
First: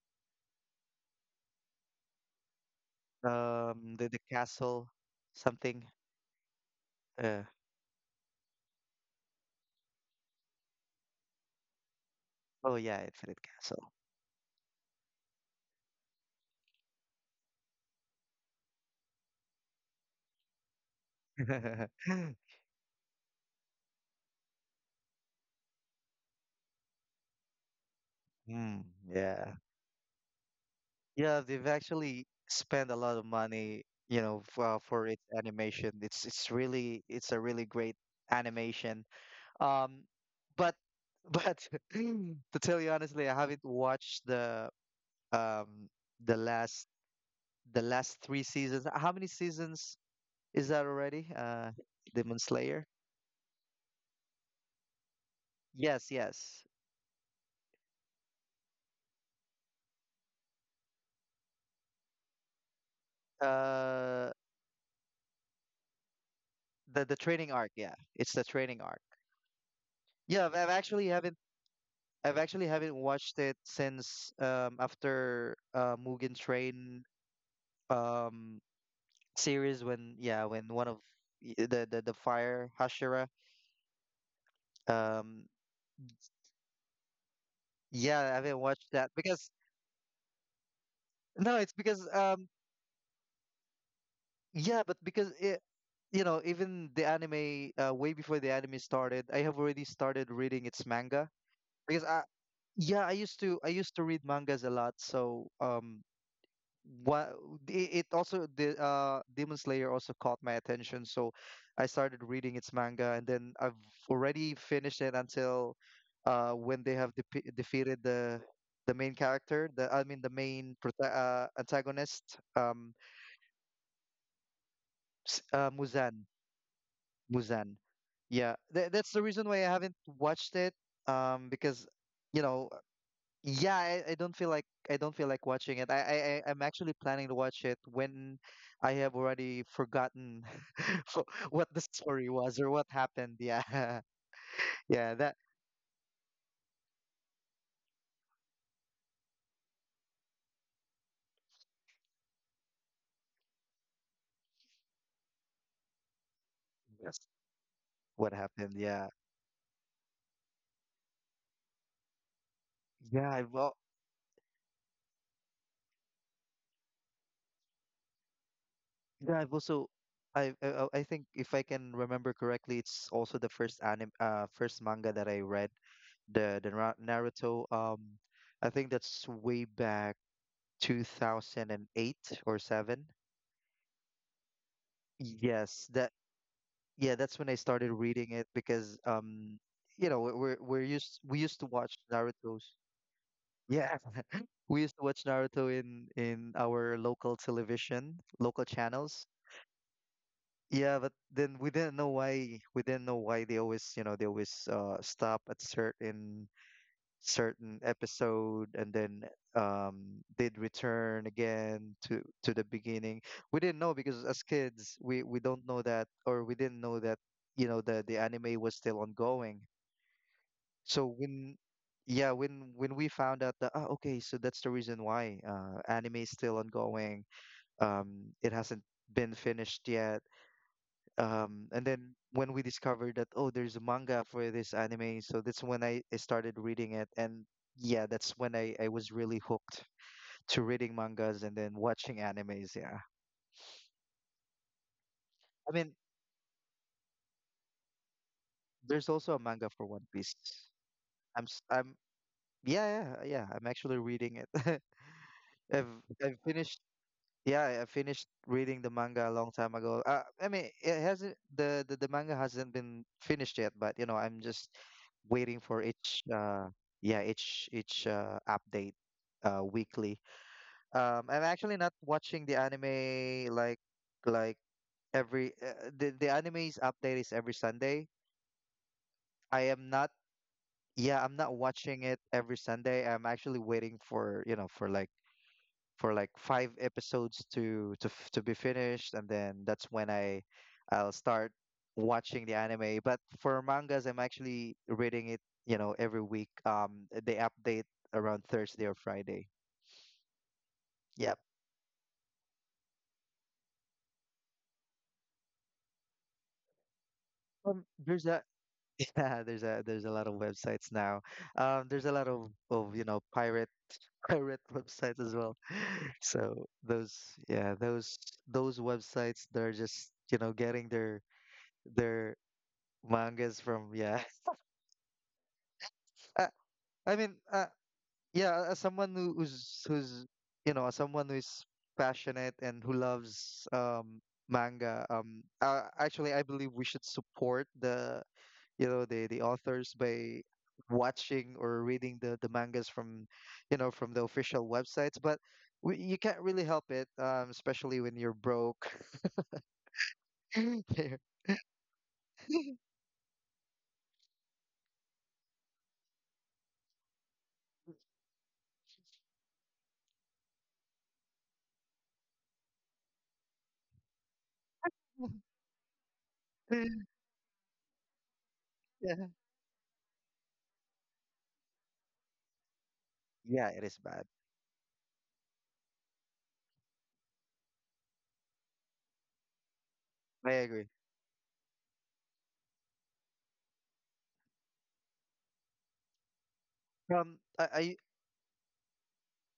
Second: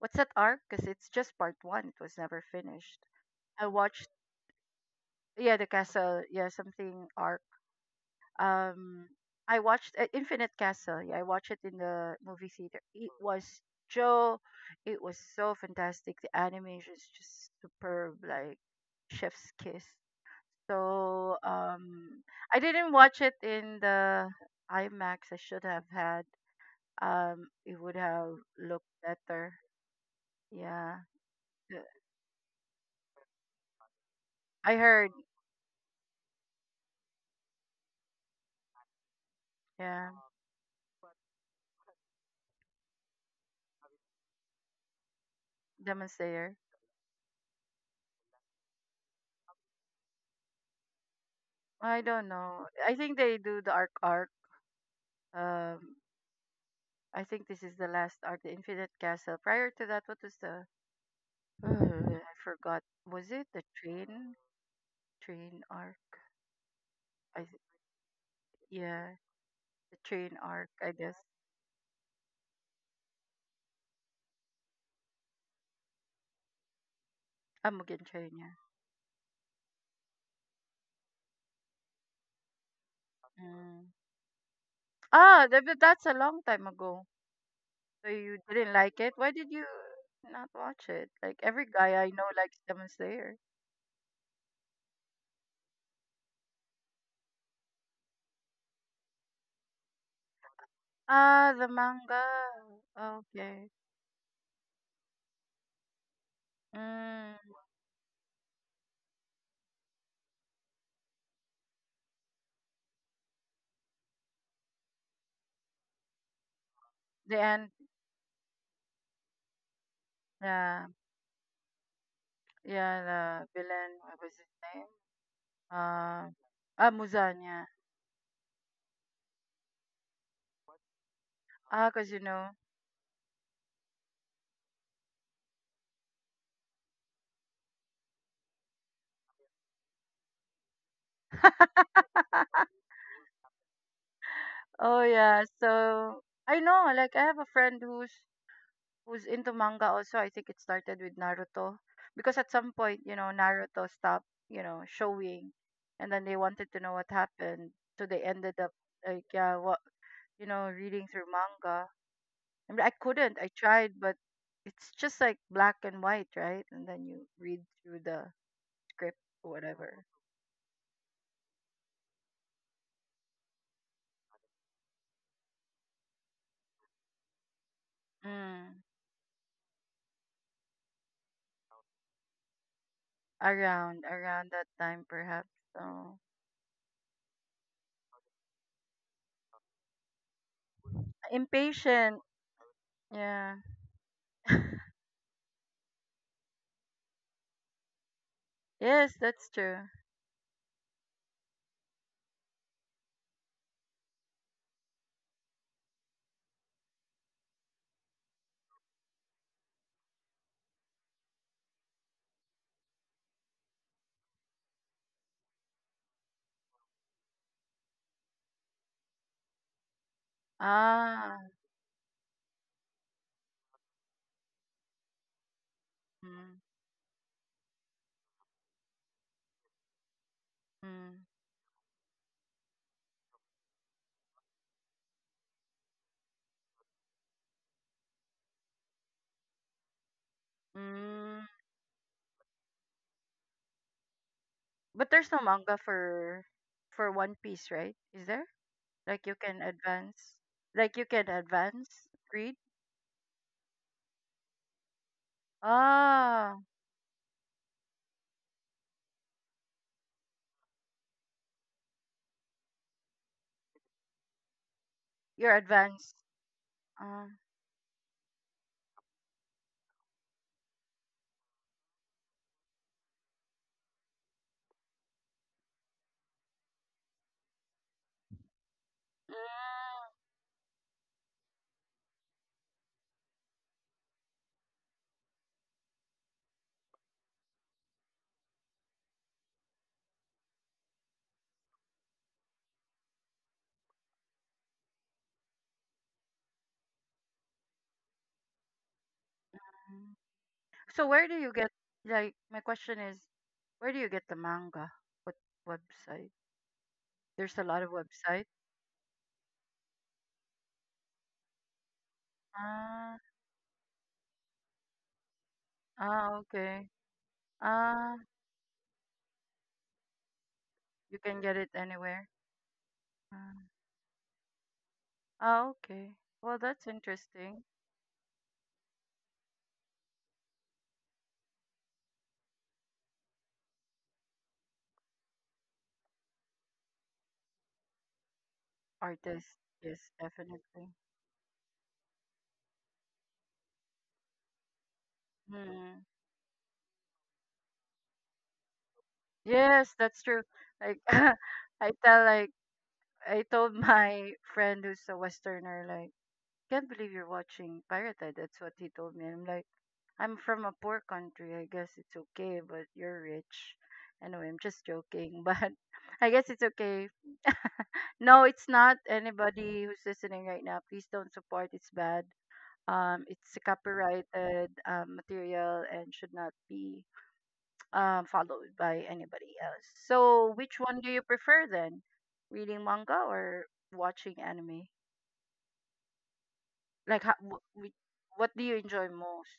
Speaker 1: what's that arc? Because it's just part one. It was never finished. I
Speaker 2: um, the
Speaker 1: watched,
Speaker 2: the castle,
Speaker 1: yeah, the
Speaker 2: something.
Speaker 1: castle, yeah, something arc.
Speaker 2: Uh,
Speaker 1: um I watched uh, Infinite Castle. Yeah, I watched it in the movie
Speaker 2: oh
Speaker 1: theater.
Speaker 2: yeah,
Speaker 1: It
Speaker 2: Infinite
Speaker 1: was
Speaker 2: Castle.
Speaker 1: Joe. It was so fantastic. The animation is just superb, like chef's kiss. So um, I didn't watch it in the IMAX. I should have had. Um, it would have
Speaker 2: Mm,
Speaker 1: looked better.
Speaker 2: yeah.
Speaker 1: Yeah,
Speaker 2: Yeah, they've
Speaker 1: uh,
Speaker 2: actually spent a lot of money, you know,
Speaker 1: I
Speaker 2: for, for
Speaker 1: heard.
Speaker 2: its animation. It's it's really it's a really great animation. Um,
Speaker 1: Yeah,
Speaker 2: but but to tell you honestly, I haven't watched the um
Speaker 1: Demon
Speaker 2: the
Speaker 1: Slayer.
Speaker 2: last the last three seasons. How many seasons is that already? Uh,
Speaker 1: I don't
Speaker 2: Demon
Speaker 1: know.
Speaker 2: Slayer?
Speaker 1: I think they do the arc arc. Um,
Speaker 2: Yes, yes.
Speaker 1: I think this is the last arc, the Infinite Castle. Prior to that, what was the? I forgot. Was it the
Speaker 2: Uh,
Speaker 1: train? Train arc?
Speaker 2: the the
Speaker 1: I
Speaker 2: training
Speaker 1: th-
Speaker 2: arc. Yeah, it's the training arc.
Speaker 1: yeah, the train
Speaker 2: Yeah, I have
Speaker 1: arc. I
Speaker 2: actually
Speaker 1: guess.
Speaker 2: haven't I've actually haven't watched it since um after uh Mugen Train
Speaker 1: Ah, Mugen Train. Yeah.
Speaker 2: um series when yeah when one of y- the the, the fire Hashira.
Speaker 1: Mm.
Speaker 2: um
Speaker 1: Ah, that, but that's a long time ago. So
Speaker 2: yeah, I
Speaker 1: you
Speaker 2: haven't
Speaker 1: didn't
Speaker 2: watched
Speaker 1: like
Speaker 2: that
Speaker 1: it. Why
Speaker 2: because
Speaker 1: did you not watch it? Like
Speaker 2: no
Speaker 1: every
Speaker 2: it's
Speaker 1: guy
Speaker 2: because
Speaker 1: I know
Speaker 2: um
Speaker 1: likes Demon Slayer.
Speaker 2: yeah but because it, you know, even the anime, uh, way before the anime started, I have already started reading its manga
Speaker 1: Ah, the
Speaker 2: because I,
Speaker 1: manga.
Speaker 2: yeah, I used to I
Speaker 1: Okay.
Speaker 2: used to read mangas a lot, so um what
Speaker 1: Mm.
Speaker 2: it it also the uh Demon Slayer also caught my attention, so I started reading its manga, and then I've already finished it until uh when they have depe
Speaker 1: The end.
Speaker 2: defeated the the main character, the I mean the main
Speaker 1: Yeah.
Speaker 2: prota uh, antagonist, um,
Speaker 1: Yeah. The villain. What was his name?
Speaker 2: s- uh, Muzan,
Speaker 1: Uh, ah, Muzanya.
Speaker 2: Muzan. Yeah, tha that's the reason why I haven't watched it, um, because
Speaker 1: Ah, cause you
Speaker 2: you
Speaker 1: know.
Speaker 2: know. Yeah, I, I don't feel like I don't feel like watching it. I, I I- I'm actually planning to watch it when I have already forgotten for what the story was or what happened. Yeah,
Speaker 1: Oh
Speaker 2: yeah, that
Speaker 1: yeah. So I know, like I have a friend who's who's into manga also. I think it started with Naruto because at some point, you know, Naruto stopped, you know, showing, and then they wanted to know what
Speaker 2: that's
Speaker 1: happened, so they
Speaker 2: what
Speaker 1: ended
Speaker 2: happened.
Speaker 1: up
Speaker 2: Yeah,
Speaker 1: like yeah, what you know, reading through manga. I mean, I
Speaker 2: yeah.
Speaker 1: couldn't. I
Speaker 2: I've al-
Speaker 1: tried, but it's just like black and white, right? And then you read through the script
Speaker 2: yeah, I've
Speaker 1: or
Speaker 2: also
Speaker 1: whatever.
Speaker 2: I, I I I think if I can remember correctly, it's also the first anime, uh first manga that I read, the the Ra- Naruto. Um, I
Speaker 1: Mm.
Speaker 2: think that's way back two thousand eight or seven.
Speaker 1: Around, around that time perhaps.
Speaker 2: Yes, that
Speaker 1: So
Speaker 2: Yeah, that's when I started reading it because um you know, we're we're we're used we used to watch
Speaker 1: impatient.
Speaker 2: Naruto's,
Speaker 1: Yeah.
Speaker 2: yeah. We used to watch Naruto in in our local television, local
Speaker 1: Yes,
Speaker 2: channels,
Speaker 1: that's true.
Speaker 2: yeah. But then we didn't know why, we didn't know why they always, you know, they always uh stop at certain certain episode, and then um, they'd return again to to the beginning. We didn't know because as kids, we we don't know that, or we didn't know that, you know, the the anime was still ongoing. So
Speaker 1: Ah.
Speaker 2: when yeah when when we found out that ah, okay, so that's the reason why, uh, anime is still
Speaker 1: Mm,
Speaker 2: ongoing. Um, it hasn't been finished yet,
Speaker 1: mm,
Speaker 2: um, and then when we discovered that, oh, there's a manga for this anime, so that's when I, I started reading it, and yeah, that's when I, I was really hooked to reading mangas
Speaker 1: mm.
Speaker 2: and then watching animes, yeah.
Speaker 1: But there's no
Speaker 2: I
Speaker 1: manga
Speaker 2: mean,
Speaker 1: for for One Piece, right? Is there?
Speaker 2: there's
Speaker 1: Like
Speaker 2: also a
Speaker 1: you can
Speaker 2: manga for One Piece.
Speaker 1: advance. Like you can
Speaker 2: I'm s- I'm
Speaker 1: advance read.
Speaker 2: yeah, yeah, yeah, I'm actually reading it. I've I've
Speaker 1: Ah,
Speaker 2: finished. Yeah, I I finished reading the manga a long time ago. Uh, I mean, it hasn't the, the the manga hasn't been finished yet, but you know, I'm just waiting
Speaker 1: you're
Speaker 2: for
Speaker 1: advanced.
Speaker 2: each uh yeah,
Speaker 1: Ah.
Speaker 2: each each uh update uh weekly. Um, I'm actually not watching the anime like like every uh, the the anime's update is every Sunday. I am not, yeah, I'm not watching it every Sunday. I'm actually waiting for, you know, for like for like five episodes to to f- to be finished, and then that's when I I'll start watching the anime. But for mangas, I'm actually reading it, you know, every week. Um, they update around Thursday or Friday.
Speaker 1: Mm. So where do
Speaker 2: Yep.
Speaker 1: you get like my question is where do you get the manga? What website? There's a lot
Speaker 2: Um,
Speaker 1: of
Speaker 2: there's a
Speaker 1: websites.
Speaker 2: yeah, there's a there's a lot of websites now. Um, there's a lot of of you
Speaker 1: Ah,
Speaker 2: know, pirate pirate websites as well.
Speaker 1: ah,
Speaker 2: So
Speaker 1: okay.
Speaker 2: those, yeah,
Speaker 1: Ah,
Speaker 2: those those websites, they're just, you know, getting
Speaker 1: you
Speaker 2: their
Speaker 1: can get it anywhere.
Speaker 2: their
Speaker 1: Ah,
Speaker 2: mangas from yeah.
Speaker 1: ah, okay. Well, that's
Speaker 2: I mean,
Speaker 1: interesting.
Speaker 2: uh, yeah, as someone who- who's who's, you know, as someone who is passionate and who loves um manga, um, uh, actually, I believe we should support the, you know, the the
Speaker 1: Artist,
Speaker 2: authors
Speaker 1: yes,
Speaker 2: by
Speaker 1: definitely.
Speaker 2: watching or reading the the mangas from, you know, from the official websites, but we,
Speaker 1: Mm.
Speaker 2: you can't really help it, um, especially when you're broke.
Speaker 1: Yes, that's true. Like, I tell, like, I told my friend who's a Westerner, like, can't believe you're watching Pirate. That's what he told me. I'm like, I'm from a poor country. I guess it's okay, but you're rich. Anyway, I'm just joking, but I guess it's okay. No, it's not
Speaker 2: Yeah.
Speaker 1: anybody who's listening right now. Please don't support. It's bad. Um, it's a
Speaker 2: Yeah, it is bad.
Speaker 1: copyrighted um, material and should not be um, followed by anybody else.
Speaker 2: I
Speaker 1: So, which
Speaker 2: agree.
Speaker 1: one do you prefer then? Reading manga or watching anime? Like, how,
Speaker 2: Um, I,
Speaker 1: wh- whi-
Speaker 2: I
Speaker 1: what do you enjoy most?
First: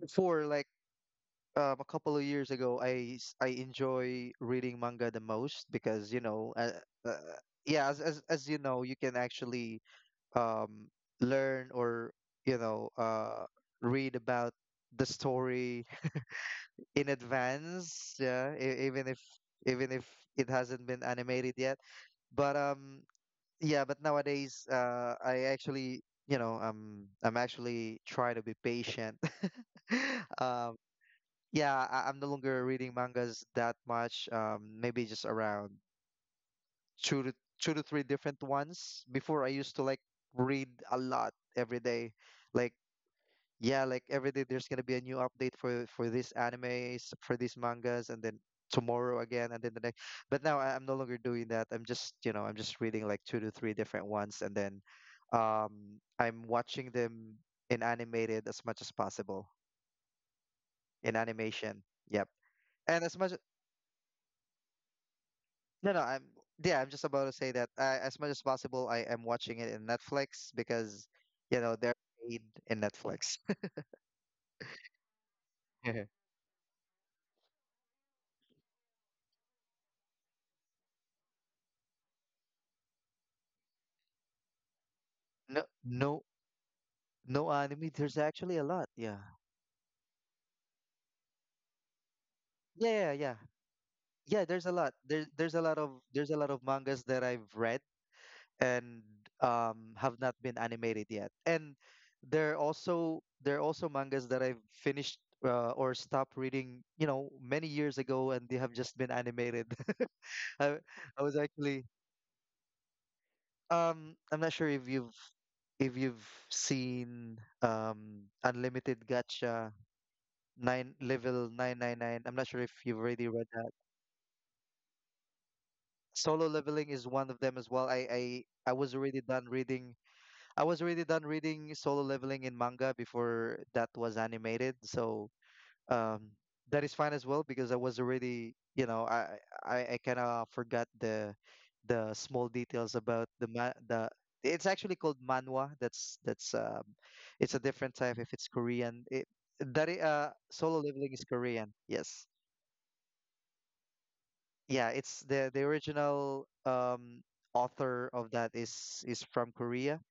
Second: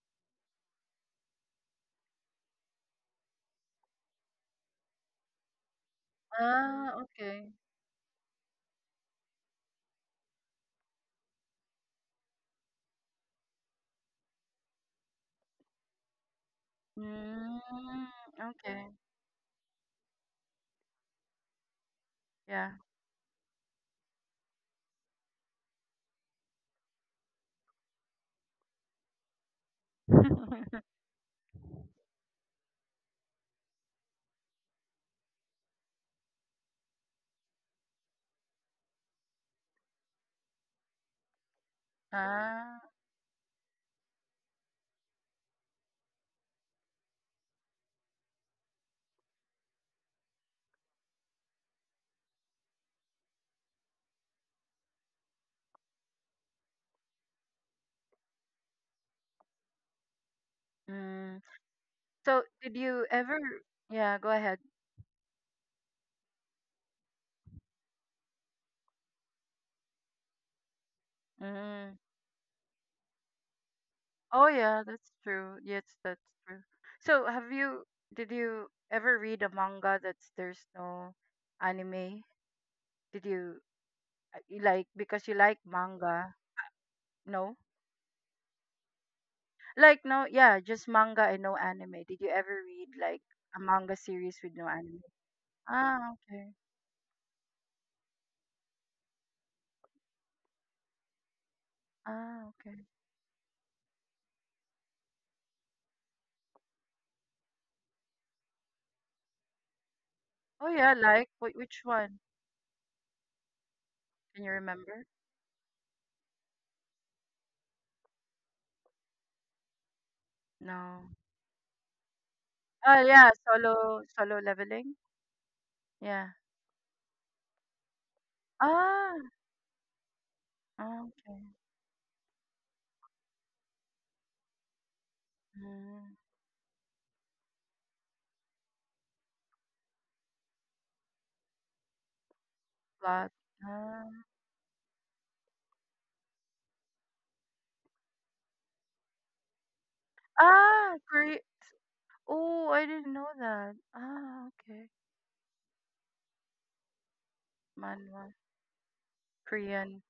Speaker 2: before, like, um, a couple of years ago, I s- I enjoy reading manga the most because, you know, uh,
Speaker 1: Ah,
Speaker 2: uh,
Speaker 1: okay.
Speaker 2: yeah, as, as as you know, you can actually um, learn or, you know, uh, read about the story in
Speaker 1: Mm,
Speaker 2: advance. Yeah, e-
Speaker 1: okay.
Speaker 2: even if even if it hasn't been animated yet. But
Speaker 1: Yeah.
Speaker 2: um, yeah, but nowadays, uh, I actually. You know, um, I'm actually trying to be patient, um, yeah, I, I'm no longer reading mangas that much. Um, maybe just around two to two to three different ones. Before I used to like read a lot every day. Like
Speaker 1: Ah.
Speaker 2: yeah, like every day there's gonna be a new update for for these animes, for these mangas, and then tomorrow again, and then the next. But now I, I'm no longer doing that. I'm just, you know, I'm just reading like two to three different ones, and then um, I'm watching them in animated as much as possible in
Speaker 1: Mm.
Speaker 2: animation. Yep,
Speaker 1: So, did
Speaker 2: and
Speaker 1: you
Speaker 2: as much.
Speaker 1: ever? Yeah, go
Speaker 2: No, no, I'm yeah, I'm just about to say that, uh, as much as possible, I am watching it in Netflix because, you know, they're
Speaker 1: ahead.
Speaker 2: paid in Netflix.
Speaker 1: Oh yeah, that's true. Yes, that's true. So, have you did you ever read a manga that's there's no anime? Did you uh, you like because you like
Speaker 2: No, no,
Speaker 1: manga?
Speaker 2: no
Speaker 1: No.
Speaker 2: anime. There's actually a lot. Yeah.
Speaker 1: Like no, yeah, just manga and no anime. Did you ever read
Speaker 2: Yeah, yeah,
Speaker 1: like
Speaker 2: yeah.
Speaker 1: a manga series
Speaker 2: Yeah,
Speaker 1: with
Speaker 2: there's
Speaker 1: no
Speaker 2: a lot.
Speaker 1: anime?
Speaker 2: There's there's a lot of
Speaker 1: Ah,
Speaker 2: there's a lot
Speaker 1: okay.
Speaker 2: of mangas that I've read and um have not been animated yet. And
Speaker 1: Ah,
Speaker 2: there are
Speaker 1: okay.
Speaker 2: also there are also mangas that I've finished, uh, or stopped reading, you know, many years ago, and they have just been animated.
Speaker 1: Oh
Speaker 2: I,
Speaker 1: yeah,
Speaker 2: I
Speaker 1: like
Speaker 2: was
Speaker 1: wh- which
Speaker 2: actually.
Speaker 1: one?
Speaker 2: Um, I'm
Speaker 1: Can
Speaker 2: not
Speaker 1: you
Speaker 2: sure if
Speaker 1: remember?
Speaker 2: you've if you've seen um Unlimited Gacha nine
Speaker 1: No.
Speaker 2: level nine nine nine. I'm not sure if you've
Speaker 1: Oh
Speaker 2: already
Speaker 1: yeah,
Speaker 2: read that.
Speaker 1: solo solo leveling. Yeah.
Speaker 2: Solo leveling is one of them as well. I I I was already
Speaker 1: Ah,
Speaker 2: done reading. I was already done
Speaker 1: okay.
Speaker 2: reading solo leveling in manga before that was animated. So
Speaker 1: Mm,
Speaker 2: um that is fine as well because I was already, you know, I I, I kind of forgot the the small details about
Speaker 1: plot.
Speaker 2: the ma the it's actually called manhwa. That's that's um it's a different type if it's Korean. it that i- uh Solo
Speaker 1: Ah,
Speaker 2: leveling is
Speaker 1: Kore
Speaker 2: Korean, yes.
Speaker 1: oh, I didn't know that. Ah,
Speaker 2: Yeah,
Speaker 1: okay.
Speaker 2: it's the the original um author
Speaker 1: Manhwa,
Speaker 2: of that is is from Korea,
Speaker 1: Korean.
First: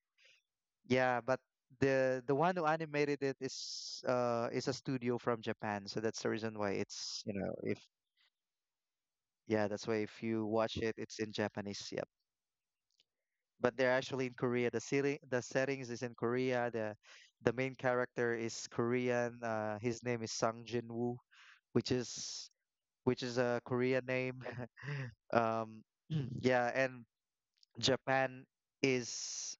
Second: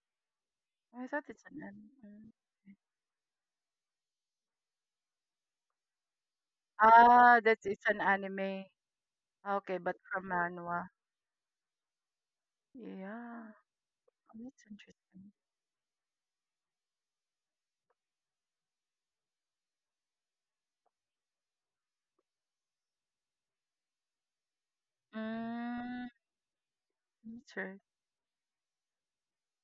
Speaker 1: I
Speaker 2: yeah.
Speaker 1: thought
Speaker 2: But
Speaker 1: it's an anime.
Speaker 2: the
Speaker 1: Mm,
Speaker 2: the one who
Speaker 1: okay.
Speaker 2: animated it is, uh is a studio from Japan, so that's the reason why it's, you
Speaker 1: Ah,
Speaker 2: know.
Speaker 1: that's it's an anime.
Speaker 2: Yeah,
Speaker 1: Okay,
Speaker 2: that's
Speaker 1: but
Speaker 2: why if
Speaker 1: from
Speaker 2: you watch
Speaker 1: manhwa.
Speaker 2: it, it's in Japanese. Yep.
Speaker 1: Yeah.
Speaker 2: But they're actually in
Speaker 1: Oh, that's
Speaker 2: Korea. The ceiling,
Speaker 1: interesting.
Speaker 2: the settings is in Korea. The the main character is Korean. Uh, his name is Sang Jin-woo, which is which is a Korean name. Um,
Speaker 1: Mm,
Speaker 2: yeah, and
Speaker 1: that's right.
Speaker 2: Japan is,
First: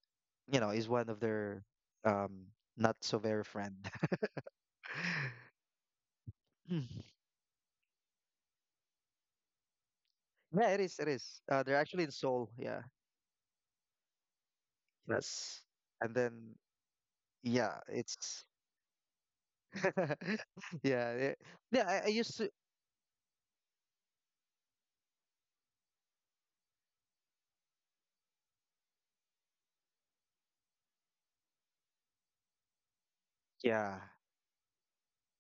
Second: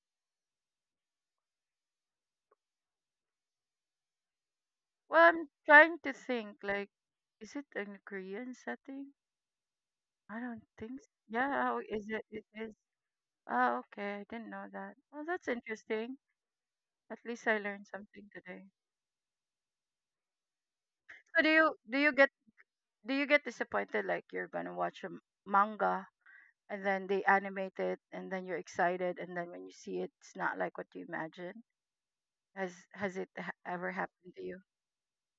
Speaker 2: you know, is one of their um not so very friend.
Speaker 1: Well, I'm trying to think, like,
Speaker 2: Mm.
Speaker 1: is it in a Korean setting? I don't
Speaker 2: Yeah, it is.
Speaker 1: think so.
Speaker 2: It is. Uh,
Speaker 1: Yeah,
Speaker 2: they're
Speaker 1: oh,
Speaker 2: actually
Speaker 1: is
Speaker 2: in
Speaker 1: it? It
Speaker 2: Seoul.
Speaker 1: is.
Speaker 2: Yeah.
Speaker 1: Oh, okay. I didn't know that. Oh, that's
Speaker 2: Yes. And
Speaker 1: interesting.
Speaker 2: then,
Speaker 1: At least I
Speaker 2: yeah,
Speaker 1: learned something
Speaker 2: it's...
Speaker 1: today.
Speaker 2: yeah, eh,
Speaker 1: So do you
Speaker 2: yeah
Speaker 1: do
Speaker 2: I, I
Speaker 1: you get
Speaker 2: used to...
Speaker 1: do you get disappointed like you're gonna watch a m- manga and then they animate it and then you're excited and then when you see it it's not like what you imagine, has has it ha- ever
Speaker 2: yeah,
Speaker 1: happened to you?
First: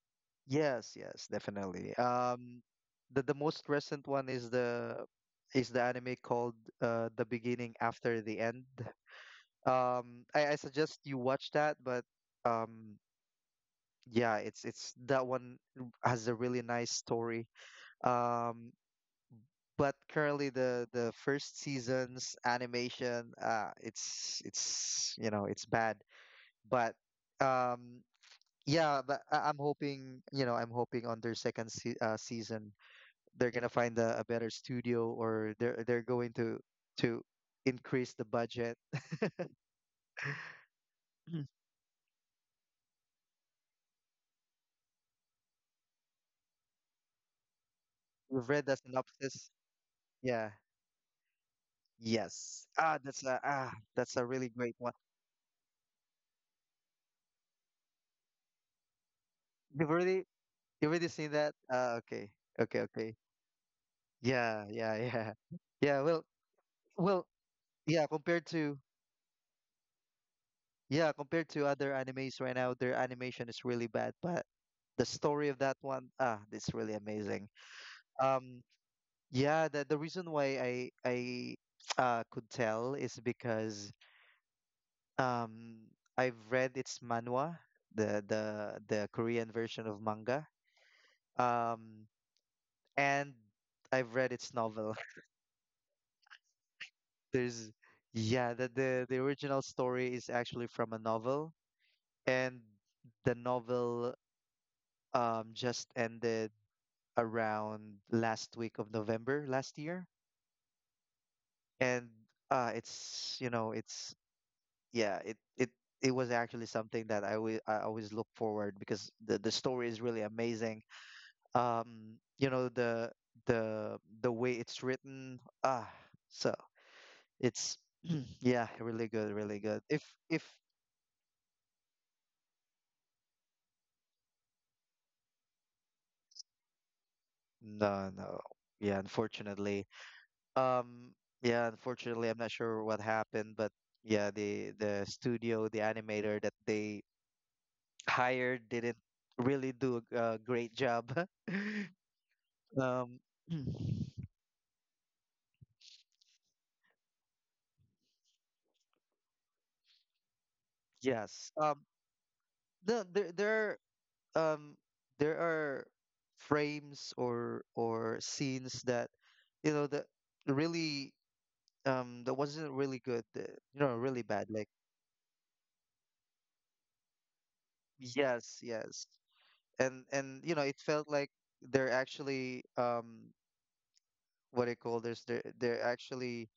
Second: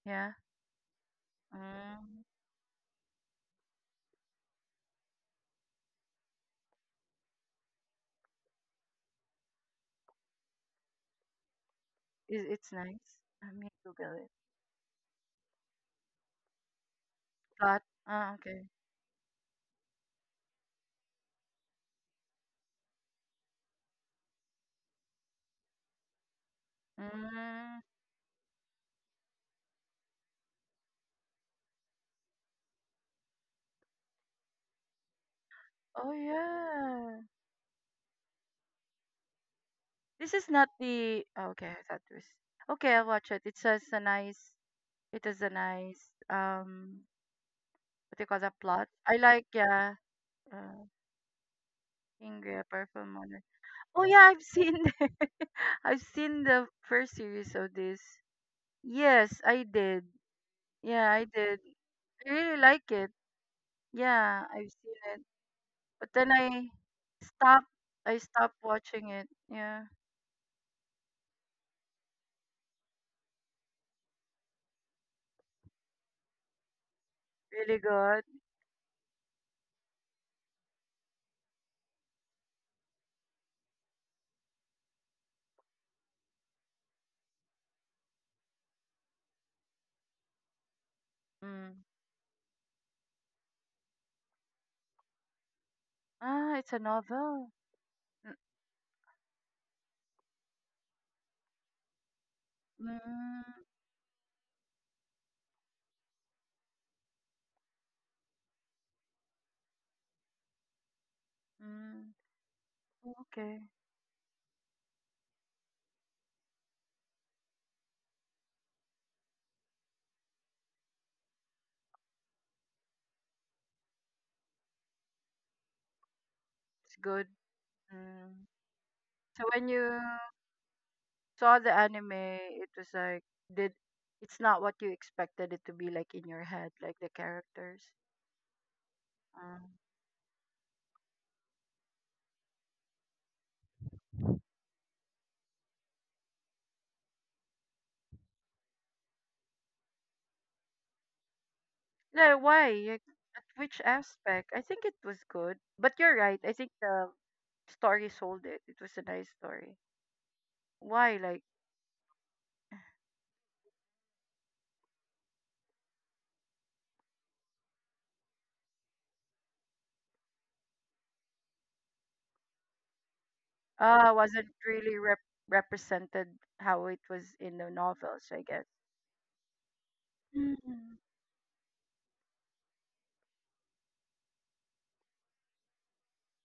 Speaker 1: Yeah,
Speaker 2: yes, yes, definitely.
Speaker 1: mm.
Speaker 2: Um the the most recent one is the is the anime called, uh The Beginning After the End. um I, I suggest you watch that, but...
Speaker 1: Is it's
Speaker 2: um
Speaker 1: nice, let me google it,
Speaker 2: yeah, it's it's that one, has a really nice story.
Speaker 1: plot, ah okay,
Speaker 2: um but currently the the first season's animation, uh it's it's you know it's bad. But...
Speaker 1: mm.
Speaker 2: um Yeah, but I- I'm hoping, you know, I'm hoping on their second se uh, season they're gonna find a, a better studio, or they're they're
Speaker 1: Oh
Speaker 2: going to to
Speaker 1: yeah,
Speaker 2: increase the budget.
Speaker 1: this is not the, oh, okay, I thought it was. Okay, I'll watch it. It says a nice, it is a nice, um, what do you call
Speaker 2: You've
Speaker 1: that
Speaker 2: read the
Speaker 1: plot, I like,
Speaker 2: synopsis?
Speaker 1: yeah.
Speaker 2: Yeah.
Speaker 1: uh,
Speaker 2: Yes.
Speaker 1: Ingrid,
Speaker 2: Ah,
Speaker 1: Purple
Speaker 2: that's a
Speaker 1: Moon.
Speaker 2: ah,
Speaker 1: Oh
Speaker 2: that's a
Speaker 1: yeah, I've
Speaker 2: really great
Speaker 1: seen
Speaker 2: one.
Speaker 1: the, I've seen the first series of this. Yes, I
Speaker 2: You've
Speaker 1: did.
Speaker 2: already you've already
Speaker 1: Yeah, I
Speaker 2: seen that?
Speaker 1: did.
Speaker 2: Ah, okay.
Speaker 1: I really
Speaker 2: Okay,
Speaker 1: like it.
Speaker 2: okay.
Speaker 1: Yeah,
Speaker 2: Yeah,
Speaker 1: I've
Speaker 2: yeah,
Speaker 1: seen it.
Speaker 2: yeah. Yeah,
Speaker 1: But
Speaker 2: well,
Speaker 1: then I
Speaker 2: well,
Speaker 1: stopped.
Speaker 2: yeah,
Speaker 1: I
Speaker 2: compared
Speaker 1: stopped
Speaker 2: to
Speaker 1: watching it. Yeah.
Speaker 2: Yeah, compared to other animes right now, their animation is really bad, but the story of that one, ah, it's really amazing.
Speaker 1: Really good.
Speaker 2: Um, yeah, the the reason why I I uh could tell is because um I've read its manhwa, the the the Korean version of manga.
Speaker 1: Mm.
Speaker 2: Um, and I've read its novel.
Speaker 1: Ah, it's a novel.
Speaker 2: There's
Speaker 1: Mm,
Speaker 2: yeah, the the the original story is actually from a novel, and the
Speaker 1: mm,
Speaker 2: novel um just ended around last week of November last year. And
Speaker 1: mm.
Speaker 2: uh it's you
Speaker 1: Okay.
Speaker 2: know it's yeah, it it it was actually something that I always I always look forward, because the the story is really amazing. Um you know the the the way it's written, ah... so
Speaker 1: It's good.
Speaker 2: it's...
Speaker 1: Mm.
Speaker 2: yeah, really good,
Speaker 1: So
Speaker 2: really
Speaker 1: when
Speaker 2: good. If
Speaker 1: you
Speaker 2: if
Speaker 1: saw the anime, it was like, did, it's not what you expected it to be like in your head, like the characters.
Speaker 2: no, no, yeah,
Speaker 1: Um,
Speaker 2: unfortunately... um yeah, unfortunately, I'm not sure what happened, but... yeah, the the studio the animator that they hired didn't really do a a great job.
Speaker 1: yeah, why? Like,
Speaker 2: Um,
Speaker 1: at which aspect? I think it was good, but you're right. I think the story sold it. It was a nice story. Why?
Speaker 2: yes.
Speaker 1: Like,
Speaker 2: Um, the, there there are, um there are frames or or scenes that, you know that really, um that wasn't really good. uh, You know, really
Speaker 1: ah,
Speaker 2: bad.
Speaker 1: wasn't
Speaker 2: Like,
Speaker 1: really rep represented how it was in the novels, I
Speaker 2: yes,
Speaker 1: guess.
Speaker 2: yes, and and you know it felt
Speaker 1: Mm.
Speaker 2: like they're actually, um what do you call this? They're they're actually,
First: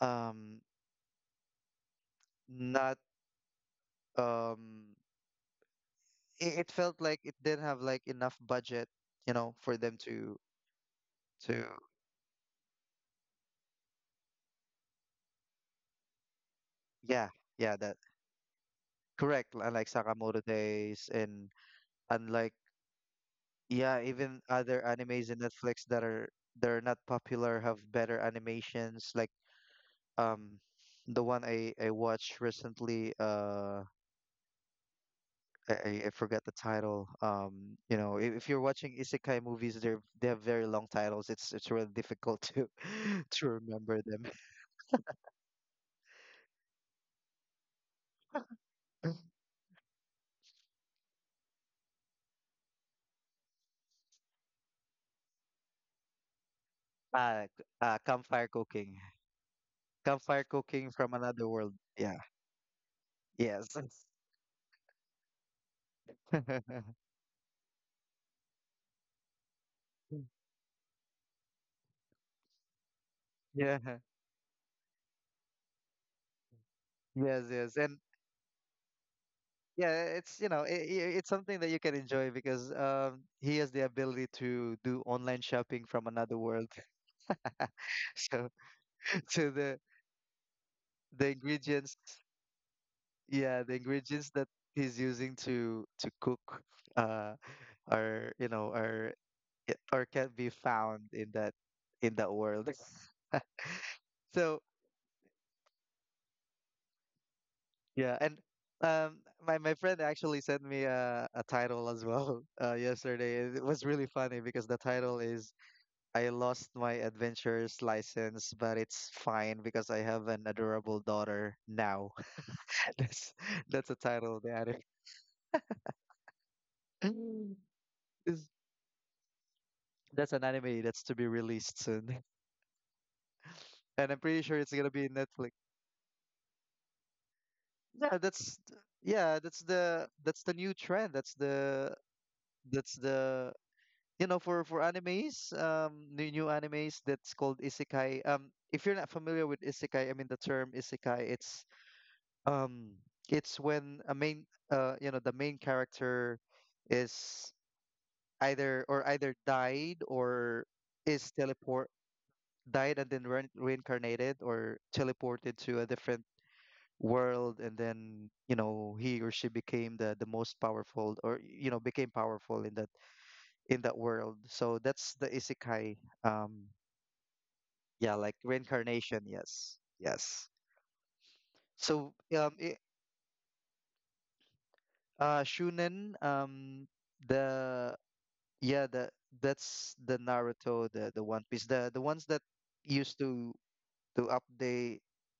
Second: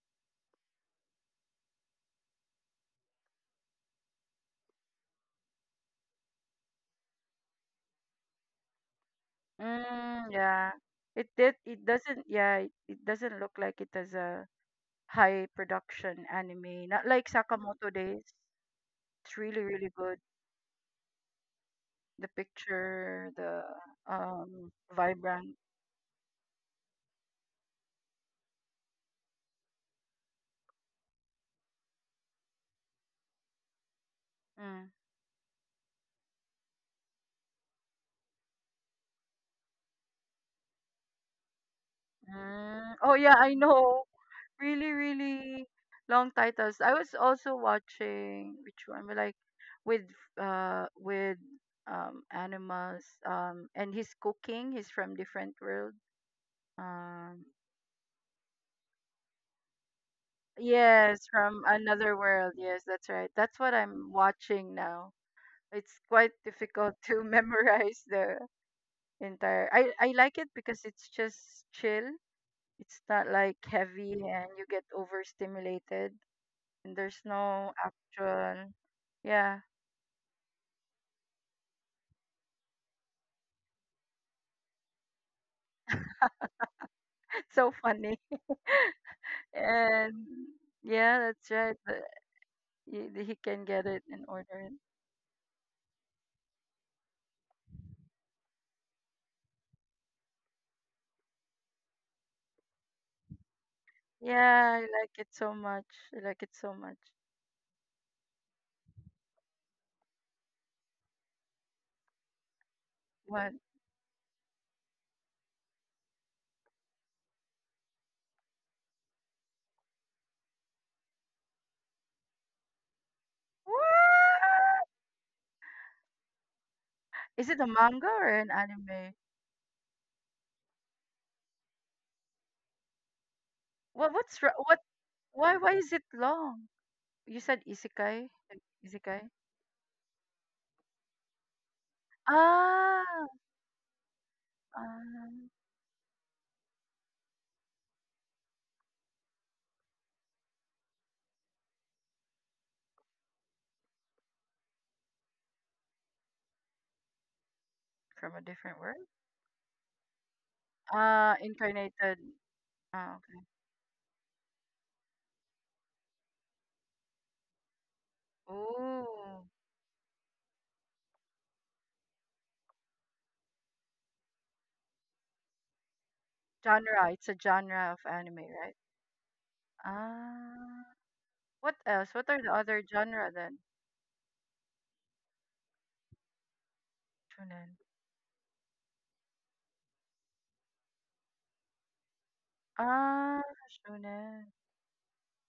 Speaker 2: um not... um it, it felt like it didn't have, like, enough budget, you know, for them
Speaker 1: Mm,
Speaker 2: to...
Speaker 1: yeah. It did.
Speaker 2: to
Speaker 1: It doesn't. Yeah, it, it doesn't look like it it is a high production anime. Not like
Speaker 2: yeah, yeah,
Speaker 1: Sakamoto
Speaker 2: that
Speaker 1: Days. It's
Speaker 2: correct.
Speaker 1: really, really
Speaker 2: Unlike
Speaker 1: good.
Speaker 2: Sakamoto Days, and
Speaker 1: The
Speaker 2: unlike
Speaker 1: picture, the
Speaker 2: yeah, even
Speaker 1: um,
Speaker 2: other animes in
Speaker 1: vibrant.
Speaker 2: Netflix that are they're not popular have better animations. Like, um, the one I I watched recently... uh,
Speaker 1: Mm.
Speaker 2: I I I forgot the title. Um, you know, if, if you're watching isekai movies, they're they have very long titles. It's it's really difficult to
Speaker 1: Mm. Oh yeah, I
Speaker 2: to
Speaker 1: know.
Speaker 2: remember them.
Speaker 1: Really, really long titles. I was also watching which one? But like with uh with um animals um and he's cooking. He's from different world. Um,
Speaker 2: Uh, c- uh, campfire cooking. Campfire cooking
Speaker 1: yes,
Speaker 2: from another
Speaker 1: from
Speaker 2: world.
Speaker 1: another
Speaker 2: Yeah.
Speaker 1: world. Yes, that's right. That's what
Speaker 2: Yes.
Speaker 1: I'm watching now. It's quite difficult to memorize the entire. I I like it because it's just chill. It's not like
Speaker 2: Yeah.
Speaker 1: heavy and you get overstimulated and there's
Speaker 2: Yes,
Speaker 1: no
Speaker 2: yes. And
Speaker 1: actual. Yeah,
Speaker 2: yeah, it's, you know, i it's something that you can enjoy, because um he has the ability to do online shopping from another world.
Speaker 1: so funny.
Speaker 2: So so the
Speaker 1: And yeah,
Speaker 2: the
Speaker 1: that's right.
Speaker 2: ingredients,
Speaker 1: The- He, he can
Speaker 2: yeah, the
Speaker 1: get it and
Speaker 2: ingredients that
Speaker 1: order it.
Speaker 2: he's using to to cook, uh are, you know, are i- or can be found in that in that world. So...
Speaker 1: Yeah, I like it so much. I like it so much.
Speaker 2: Yeah, and, um, my my friend actually sent me a, a title as well, uh, yesterday.
Speaker 1: What?
Speaker 2: It was really funny because the title is "I lost my adventurer's license, but it's fine because I have an adorable daughter now." That's that's a title of the anime.
Speaker 1: What? Is it a manga or an
Speaker 2: Is-
Speaker 1: anime?
Speaker 2: That's an anime that's to be released soon,
Speaker 1: What?
Speaker 2: and I'm
Speaker 1: What's
Speaker 2: pretty
Speaker 1: ra-
Speaker 2: sure it's
Speaker 1: what?
Speaker 2: gonna be in
Speaker 1: Why?
Speaker 2: Netflix.
Speaker 1: Why is it long? You said
Speaker 2: Yeah,
Speaker 1: isekai. like
Speaker 2: that's
Speaker 1: Isekai.
Speaker 2: yeah, that's the that's the new trend. That's the that's
Speaker 1: Ah,
Speaker 2: the you know, for for
Speaker 1: um,
Speaker 2: animes, um, new new animes, that's called isekai. Um, if you're not familiar with isekai, I mean the term isekai, it's... um, it's when a main... uh, you know, the main character is
Speaker 1: from a different
Speaker 2: either
Speaker 1: word.
Speaker 2: or either died or
Speaker 1: Ah,
Speaker 2: is teleport
Speaker 1: incarnated.
Speaker 2: died and
Speaker 1: Ah,
Speaker 2: then
Speaker 1: okay.
Speaker 2: rein reincarnated or teleported to a different world, and then, you know, he or
Speaker 1: Ooh.
Speaker 2: she became the the most powerful, or, you know, became powerful in that in that world. So that's the isekai. Um,
Speaker 1: Genre, it's a genre of
Speaker 2: yeah, like
Speaker 1: anime, right?
Speaker 2: reincarnation. Yes, yes.
Speaker 1: Ah, what
Speaker 2: So,
Speaker 1: else? What are the
Speaker 2: um,
Speaker 1: other
Speaker 2: I
Speaker 1: genre then?
Speaker 2: uh, Shunen. Um,
Speaker 1: Shonen.
Speaker 2: the yeah, the that's the Naruto, the the One Piece, the the ones that used
Speaker 1: Ah,
Speaker 2: to to
Speaker 1: shonen.
Speaker 2: update.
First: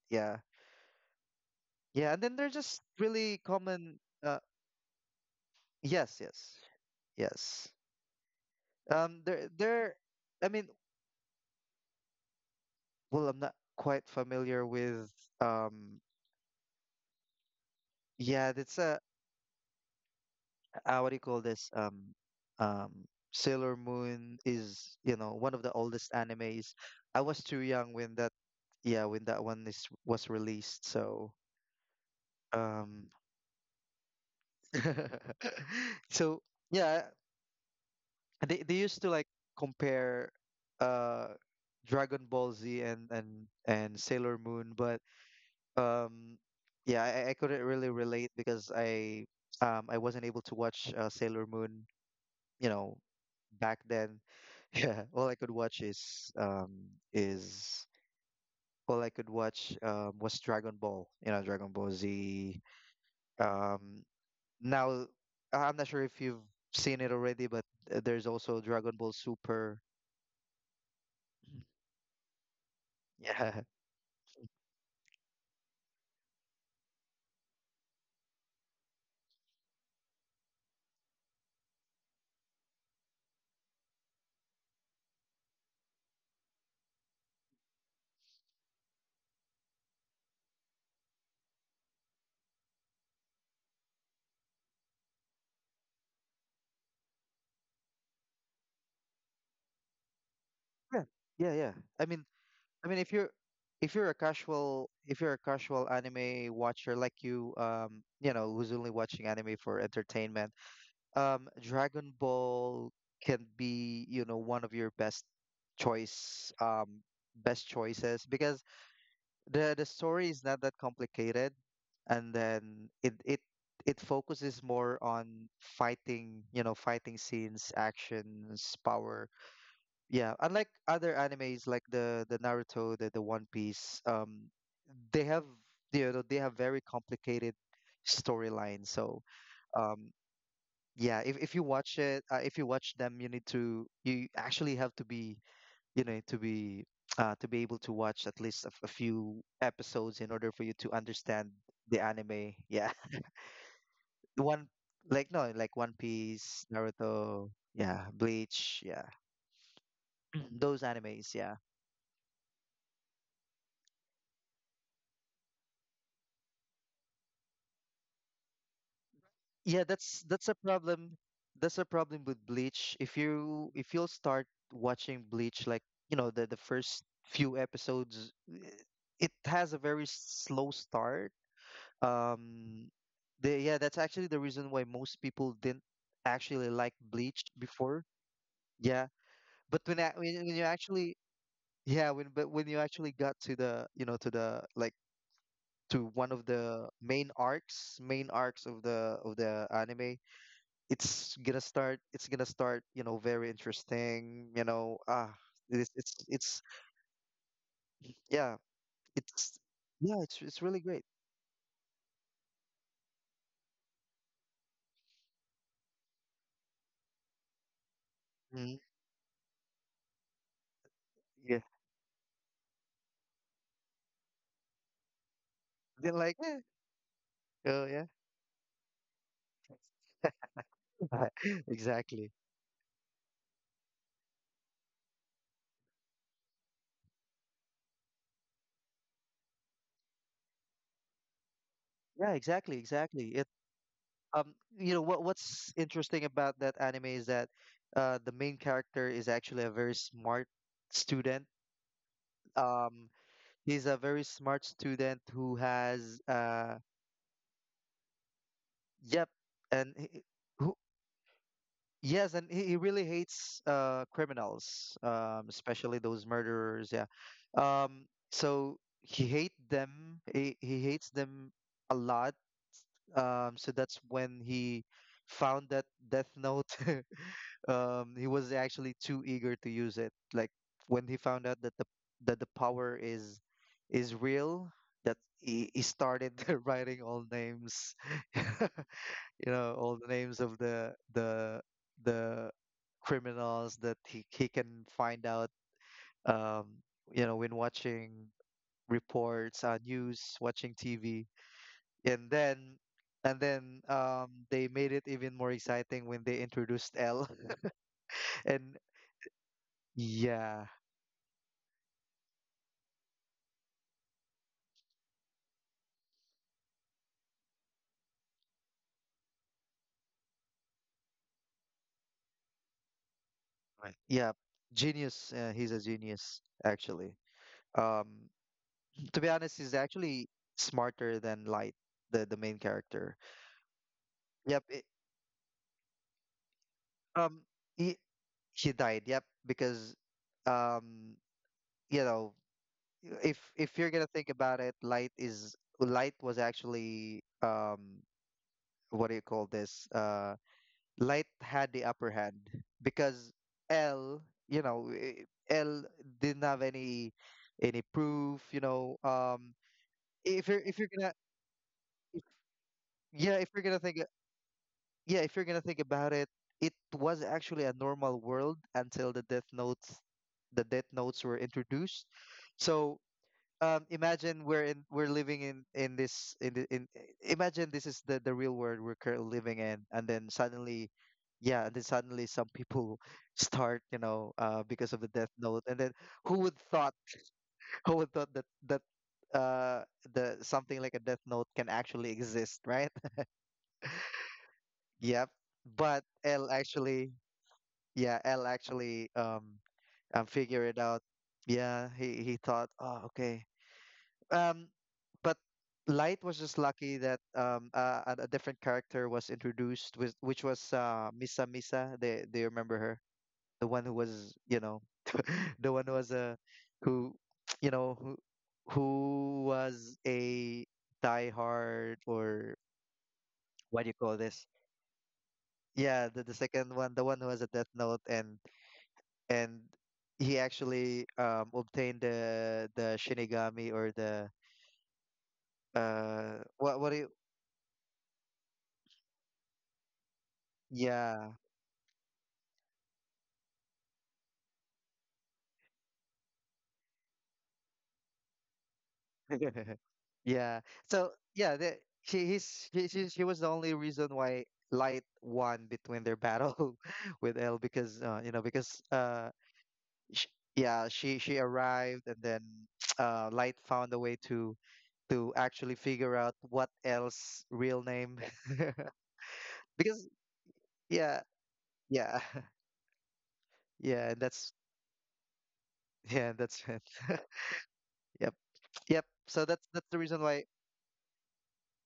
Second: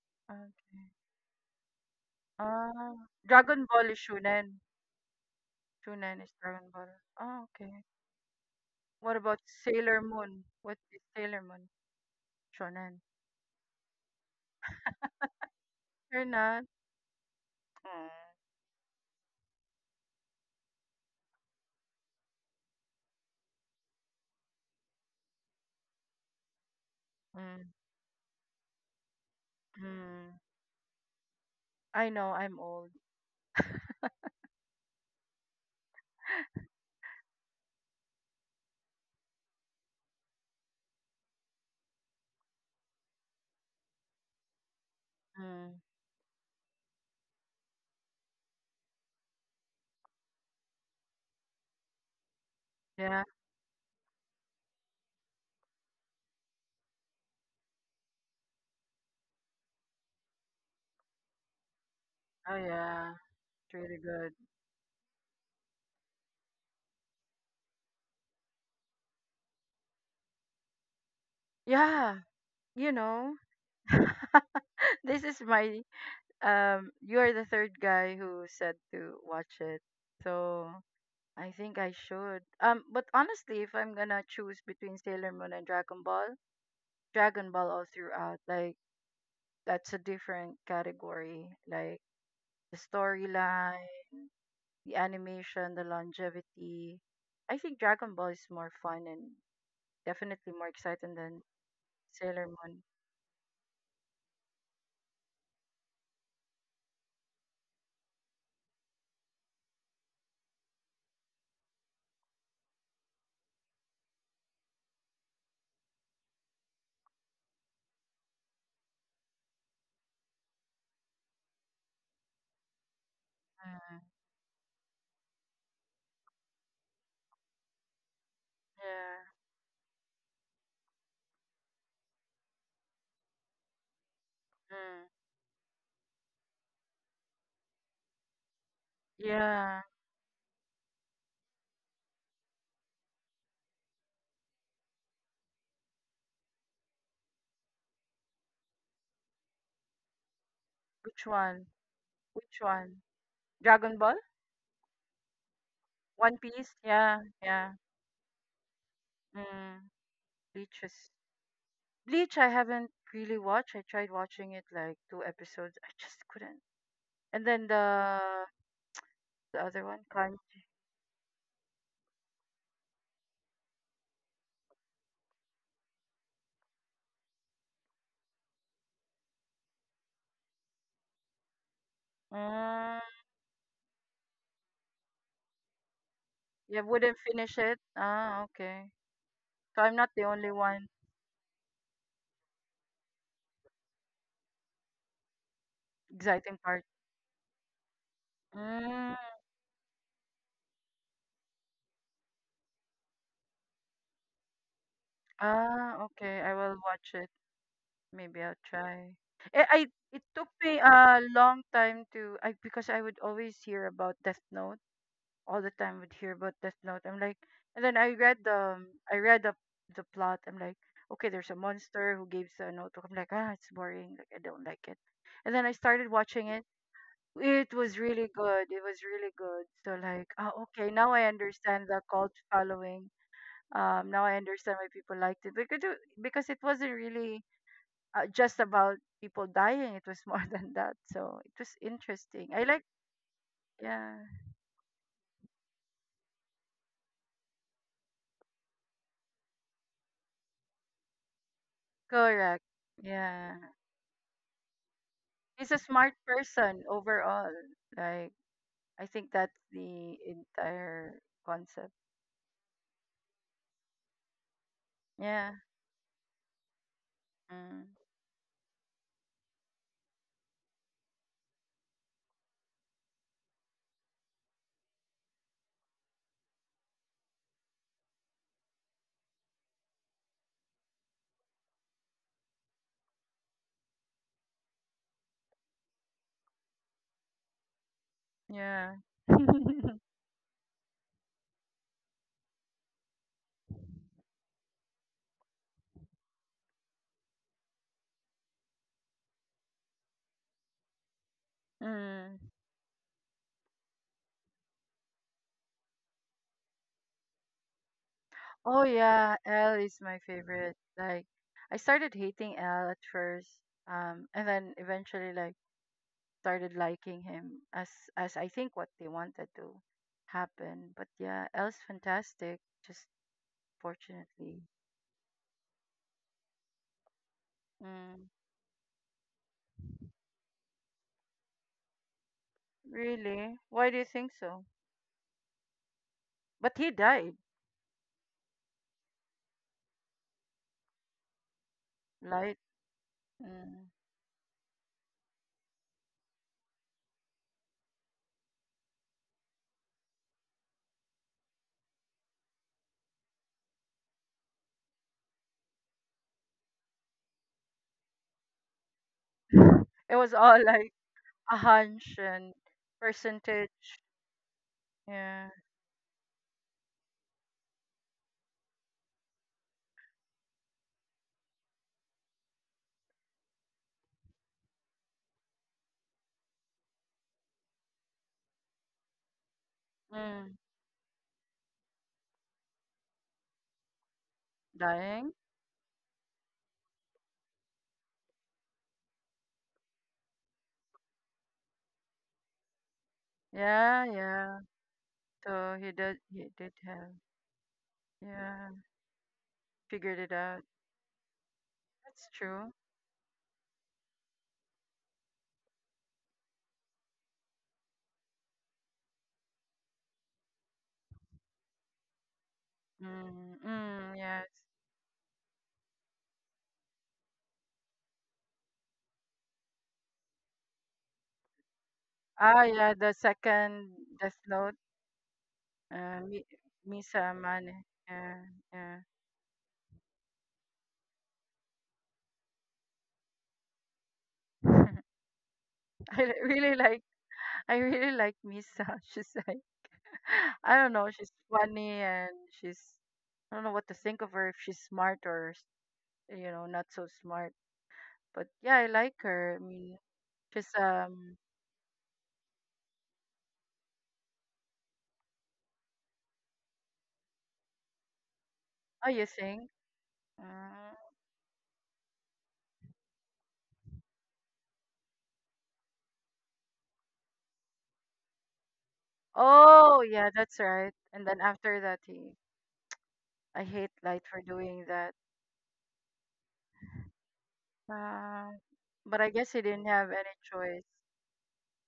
Speaker 2: Yeah,
Speaker 1: Okay.
Speaker 2: yeah, and then they're just
Speaker 1: Ah,
Speaker 2: really
Speaker 1: Dragon Ball
Speaker 2: common.
Speaker 1: is
Speaker 2: Uh,
Speaker 1: shonen.
Speaker 2: yes,
Speaker 1: Shonen is
Speaker 2: yes,
Speaker 1: Dragon Ball. Oh,
Speaker 2: yes.
Speaker 1: okay. What
Speaker 2: Um,
Speaker 1: about
Speaker 2: they're they're.
Speaker 1: Sailor Moon?
Speaker 2: I mean,
Speaker 1: What is Sailor Moon? Shonen.
Speaker 2: well, I'm not quite familiar with. Um,
Speaker 1: You're not. Mm.
Speaker 2: yeah, it's a... uh, what do you call this? Um, um, Sailor Moon is, you know, one of the oldest animes. I was too
Speaker 1: Mm.
Speaker 2: young when that, yeah, when that one is was
Speaker 1: Mm.
Speaker 2: released. So,
Speaker 1: I know. I'm old.
Speaker 2: um, so, yeah, they they used to, like, compare, uh, Dragon Ball Z and and and Sailor Moon, but...
Speaker 1: Mm.
Speaker 2: um, yeah, I, I couldn't really relate, because I um I wasn't able to watch, uh, Sailor Moon, you know,
Speaker 1: Yeah.
Speaker 2: back then. Yeah, all I could watch is um is all I could watch, um was Dragon Ball, you know, Dragon Ball
Speaker 1: Oh
Speaker 2: Z.
Speaker 1: yeah. It's
Speaker 2: Um,
Speaker 1: really good.
Speaker 2: now... I- I'm not sure if you've seen it already, but, uh, there's also Dragon Ball Super.
Speaker 1: Yeah. You know.
Speaker 2: Yeah,
Speaker 1: This is my, um you are the third guy who said to watch it, so I think I should, um, but honestly if I'm gonna choose between Sailor Moon and Dragon Ball, Dragon Ball all throughout, like that's a different category, like the storyline, the animation, the longevity, I think Dragon Ball is more fun and definitely more
Speaker 2: yeah,
Speaker 1: exciting than
Speaker 2: yeah, yeah. I mean,
Speaker 1: Sailor Moon.
Speaker 2: I mean, if you're if you're a casual if you're a casual anime watcher like you, um, you know, who's only watching anime for entertainment... um Dragon Ball can be, you know, one of your best choice um best choices, because the the story is not that complicated, and then it it
Speaker 1: Mm,
Speaker 2: it focuses more on fighting, you know, fighting scenes, actions,
Speaker 1: yeah.
Speaker 2: power. Yeah, unlike other animes like the the Naruto, the the One Piece. um
Speaker 1: Mm,
Speaker 2: they have You know, they have very complicated storyline. So,
Speaker 1: yeah.
Speaker 2: um yeah, if, if you watch it, uh, if you watch them, you need to you actually have to be... you know to be uh, to be able to watch at least a, f- a few episodes, in order for you to
Speaker 1: which
Speaker 2: understand
Speaker 1: one
Speaker 2: the anime.
Speaker 1: which
Speaker 2: Yeah.
Speaker 1: one Dragon Ball.
Speaker 2: the one like no like One
Speaker 1: One
Speaker 2: Piece,
Speaker 1: Piece, yeah,
Speaker 2: Naruto,
Speaker 1: yeah.
Speaker 2: yeah, Bleach, yeah,
Speaker 1: Mm, Bleach
Speaker 2: those
Speaker 1: is
Speaker 2: animes. Yeah.
Speaker 1: Bleach. I haven't really watched. I tried watching it like two episodes. I just couldn't. And then the the other
Speaker 2: Yeah,
Speaker 1: one,
Speaker 2: that's that's a
Speaker 1: Kanji.
Speaker 2: problem. That's a problem with Bleach. If you if you'll start watching Bleach, like, you know, the the first few episodes, eh, it has a very slow start. Um,
Speaker 1: Mm,
Speaker 2: the yeah, that's actually the reason why most people didn't actually
Speaker 1: yeah,
Speaker 2: like
Speaker 1: wouldn't
Speaker 2: Bleach
Speaker 1: finish it.
Speaker 2: before.
Speaker 1: Ah, okay.
Speaker 2: Yeah, but
Speaker 1: So I'm
Speaker 2: when
Speaker 1: not
Speaker 2: I,
Speaker 1: the
Speaker 2: when
Speaker 1: only
Speaker 2: when you
Speaker 1: one.
Speaker 2: actually... yeah when but when you actually got to the, you know, to the, like, to one of
Speaker 1: Exciting part.
Speaker 2: the main arcs main arcs of
Speaker 1: Mm,
Speaker 2: the of the anime, it's gonna start... it's gonna start you know, very interesting, you know, ah, it's
Speaker 1: ah,
Speaker 2: it's,
Speaker 1: okay. I
Speaker 2: it's,
Speaker 1: will watch it. Maybe
Speaker 2: yeah
Speaker 1: I'll try.
Speaker 2: it's
Speaker 1: I, I
Speaker 2: yeah
Speaker 1: it
Speaker 2: it's
Speaker 1: took
Speaker 2: it's really
Speaker 1: me
Speaker 2: great.
Speaker 1: a long time to, I because I would always hear about Death Note all the time, would hear about Death Note. I'm like, and then I read the
Speaker 2: Mhm.
Speaker 1: um, I read the the plot. I'm like, okay, there's a
Speaker 2: yeah
Speaker 1: monster who gives a note. I'm like, ah, it's boring. Like I don't like it. And then I started
Speaker 2: are like
Speaker 1: watching
Speaker 2: eh,
Speaker 1: it. It
Speaker 2: oh
Speaker 1: was
Speaker 2: yeah,
Speaker 1: really good. It was really good. So like, ah, okay, now I understand the cult
Speaker 2: exactly.
Speaker 1: following. Um, now I understand why people liked it because it, because it wasn't really uh, just about people dying. It was more than that. So it was
Speaker 2: Yeah,
Speaker 1: interesting. I
Speaker 2: exactly,
Speaker 1: like,
Speaker 2: exactly it
Speaker 1: yeah,
Speaker 2: um you know, what what's interesting about that anime is that, uh the main character is actually a very smart student.
Speaker 1: correct,
Speaker 2: um
Speaker 1: yeah.
Speaker 2: he's a very smart student who
Speaker 1: He's a smart
Speaker 2: has... uh
Speaker 1: person overall. Like I
Speaker 2: Yep.
Speaker 1: think that's
Speaker 2: and
Speaker 1: the
Speaker 2: he- who
Speaker 1: entire concept.
Speaker 2: Yes, and he, he really hates, uh criminals, um,
Speaker 1: Yeah.
Speaker 2: especially those murderers. Yeah,
Speaker 1: Mm.
Speaker 2: um, so he hate them. He he hates them a lot. Um, so that's when he found that Death Note. Um, he was actually too eager to use it. Like, when he found out that the that the power is is real, that he, he started, writing all names.
Speaker 1: Yeah.
Speaker 2: You know, all the names of the the the criminals that he, he can find out, um you know, when watching reports, uh, news, watching TV, and
Speaker 1: Mm.
Speaker 2: then, and then um they made it even more exciting when they introduced L. And
Speaker 1: Oh yeah, L is my
Speaker 2: yeah,
Speaker 1: favorite. Like I started hating L at first, um, and then eventually like started liking him as as I think what they wanted to happen. But yeah, L's fantastic. Just
Speaker 2: right. Yeah,
Speaker 1: fortunately,
Speaker 2: genius uh, he's a genius, actually, um
Speaker 1: mm.
Speaker 2: to be honest. He's actually smarter than Light, the the main character.
Speaker 1: Really, why do you think
Speaker 2: yep
Speaker 1: so?
Speaker 2: it,
Speaker 1: But he died,
Speaker 2: um he, She died. Yep, because, um, you know,
Speaker 1: right?
Speaker 2: if if you're
Speaker 1: Mm.
Speaker 2: gonna think about it, light is Light was actually, um, what do you call this? Uh, light had the upper hand, because L, you know, i- L didn't have any any proof. You know, um,
Speaker 1: It was
Speaker 2: if you're
Speaker 1: all
Speaker 2: if you're
Speaker 1: like
Speaker 2: gonna
Speaker 1: a hunch
Speaker 2: if,
Speaker 1: and
Speaker 2: yeah, if you're gonna think
Speaker 1: percentage.
Speaker 2: yeah, if you're
Speaker 1: Yeah.
Speaker 2: gonna think about it, it was actually a normal world until the Death Notes, the Death Notes were introduced. So, um, imagine we're in, we're living in, in this in the, in imagine this is the the real world we're currently living in, and then,
Speaker 1: Mm.
Speaker 2: suddenly... yeah, and then, suddenly, some people start, you know, uh, because of the Death
Speaker 1: Dying.
Speaker 2: Note, and then, who would thought who would thought that that uh the something like a Death Note can actually exist, right?
Speaker 1: Yeah, yeah.
Speaker 2: Yep.
Speaker 1: So he
Speaker 2: But
Speaker 1: did.
Speaker 2: L
Speaker 1: He did
Speaker 2: actually
Speaker 1: have.
Speaker 2: Yeah, L
Speaker 1: Yeah.
Speaker 2: actually, um
Speaker 1: Figured
Speaker 2: um
Speaker 1: it out.
Speaker 2: figured it out. Yeah, he
Speaker 1: That's
Speaker 2: he thought,
Speaker 1: true.
Speaker 2: oh, okay. Um, but Light was just lucky that, um uh, a, a different character was introduced, with, which was, uh Misa Misa. They they remember her,
Speaker 1: Mm.
Speaker 2: the one who
Speaker 1: Mm,
Speaker 2: was,
Speaker 1: yes.
Speaker 2: you know, the one who was a... who you know who who was a diehard, or
Speaker 1: Ah, yeah. The
Speaker 2: what do you
Speaker 1: second
Speaker 2: call
Speaker 1: Death
Speaker 2: this?
Speaker 1: Note.
Speaker 2: Yeah, the
Speaker 1: Uh,
Speaker 2: the
Speaker 1: Mi-
Speaker 2: second one, the one who
Speaker 1: Misa
Speaker 2: has a Death
Speaker 1: Mane.
Speaker 2: Note and
Speaker 1: Yeah. Yeah.
Speaker 2: and he actually um obtained the the Shinigami, or the
Speaker 1: I
Speaker 2: uh
Speaker 1: li- really
Speaker 2: what what do
Speaker 1: like.
Speaker 2: you
Speaker 1: I really like Misa. She's I don't know.
Speaker 2: yeah,
Speaker 1: She's funny and she's, I don't know what to think of her if she's smart or s- you know not so smart. But yeah, I like her. I mean,
Speaker 2: yeah,
Speaker 1: she's
Speaker 2: so
Speaker 1: um.
Speaker 2: yeah, the, she he's she, she she was the only reason why Light won between their battle with L, because, uh, you know, because
Speaker 1: Oh, you
Speaker 2: uh
Speaker 1: think?
Speaker 2: sh yeah,
Speaker 1: Uh,
Speaker 2: she she arrived, and then uh Light found a way to to actually figure out what L's real name.
Speaker 1: oh,
Speaker 2: Because
Speaker 1: yeah, that's right.
Speaker 2: yeah,
Speaker 1: And then after that,
Speaker 2: yeah,
Speaker 1: he I hate
Speaker 2: yeah.
Speaker 1: Light
Speaker 2: and
Speaker 1: for
Speaker 2: that's
Speaker 1: doing that.
Speaker 2: Yeah, that's it. Yep.
Speaker 1: Uh,
Speaker 2: Yep.
Speaker 1: but I
Speaker 2: So
Speaker 1: guess he
Speaker 2: that's
Speaker 1: didn't
Speaker 2: that's the
Speaker 1: have
Speaker 2: reason
Speaker 1: any
Speaker 2: why.
Speaker 1: choice.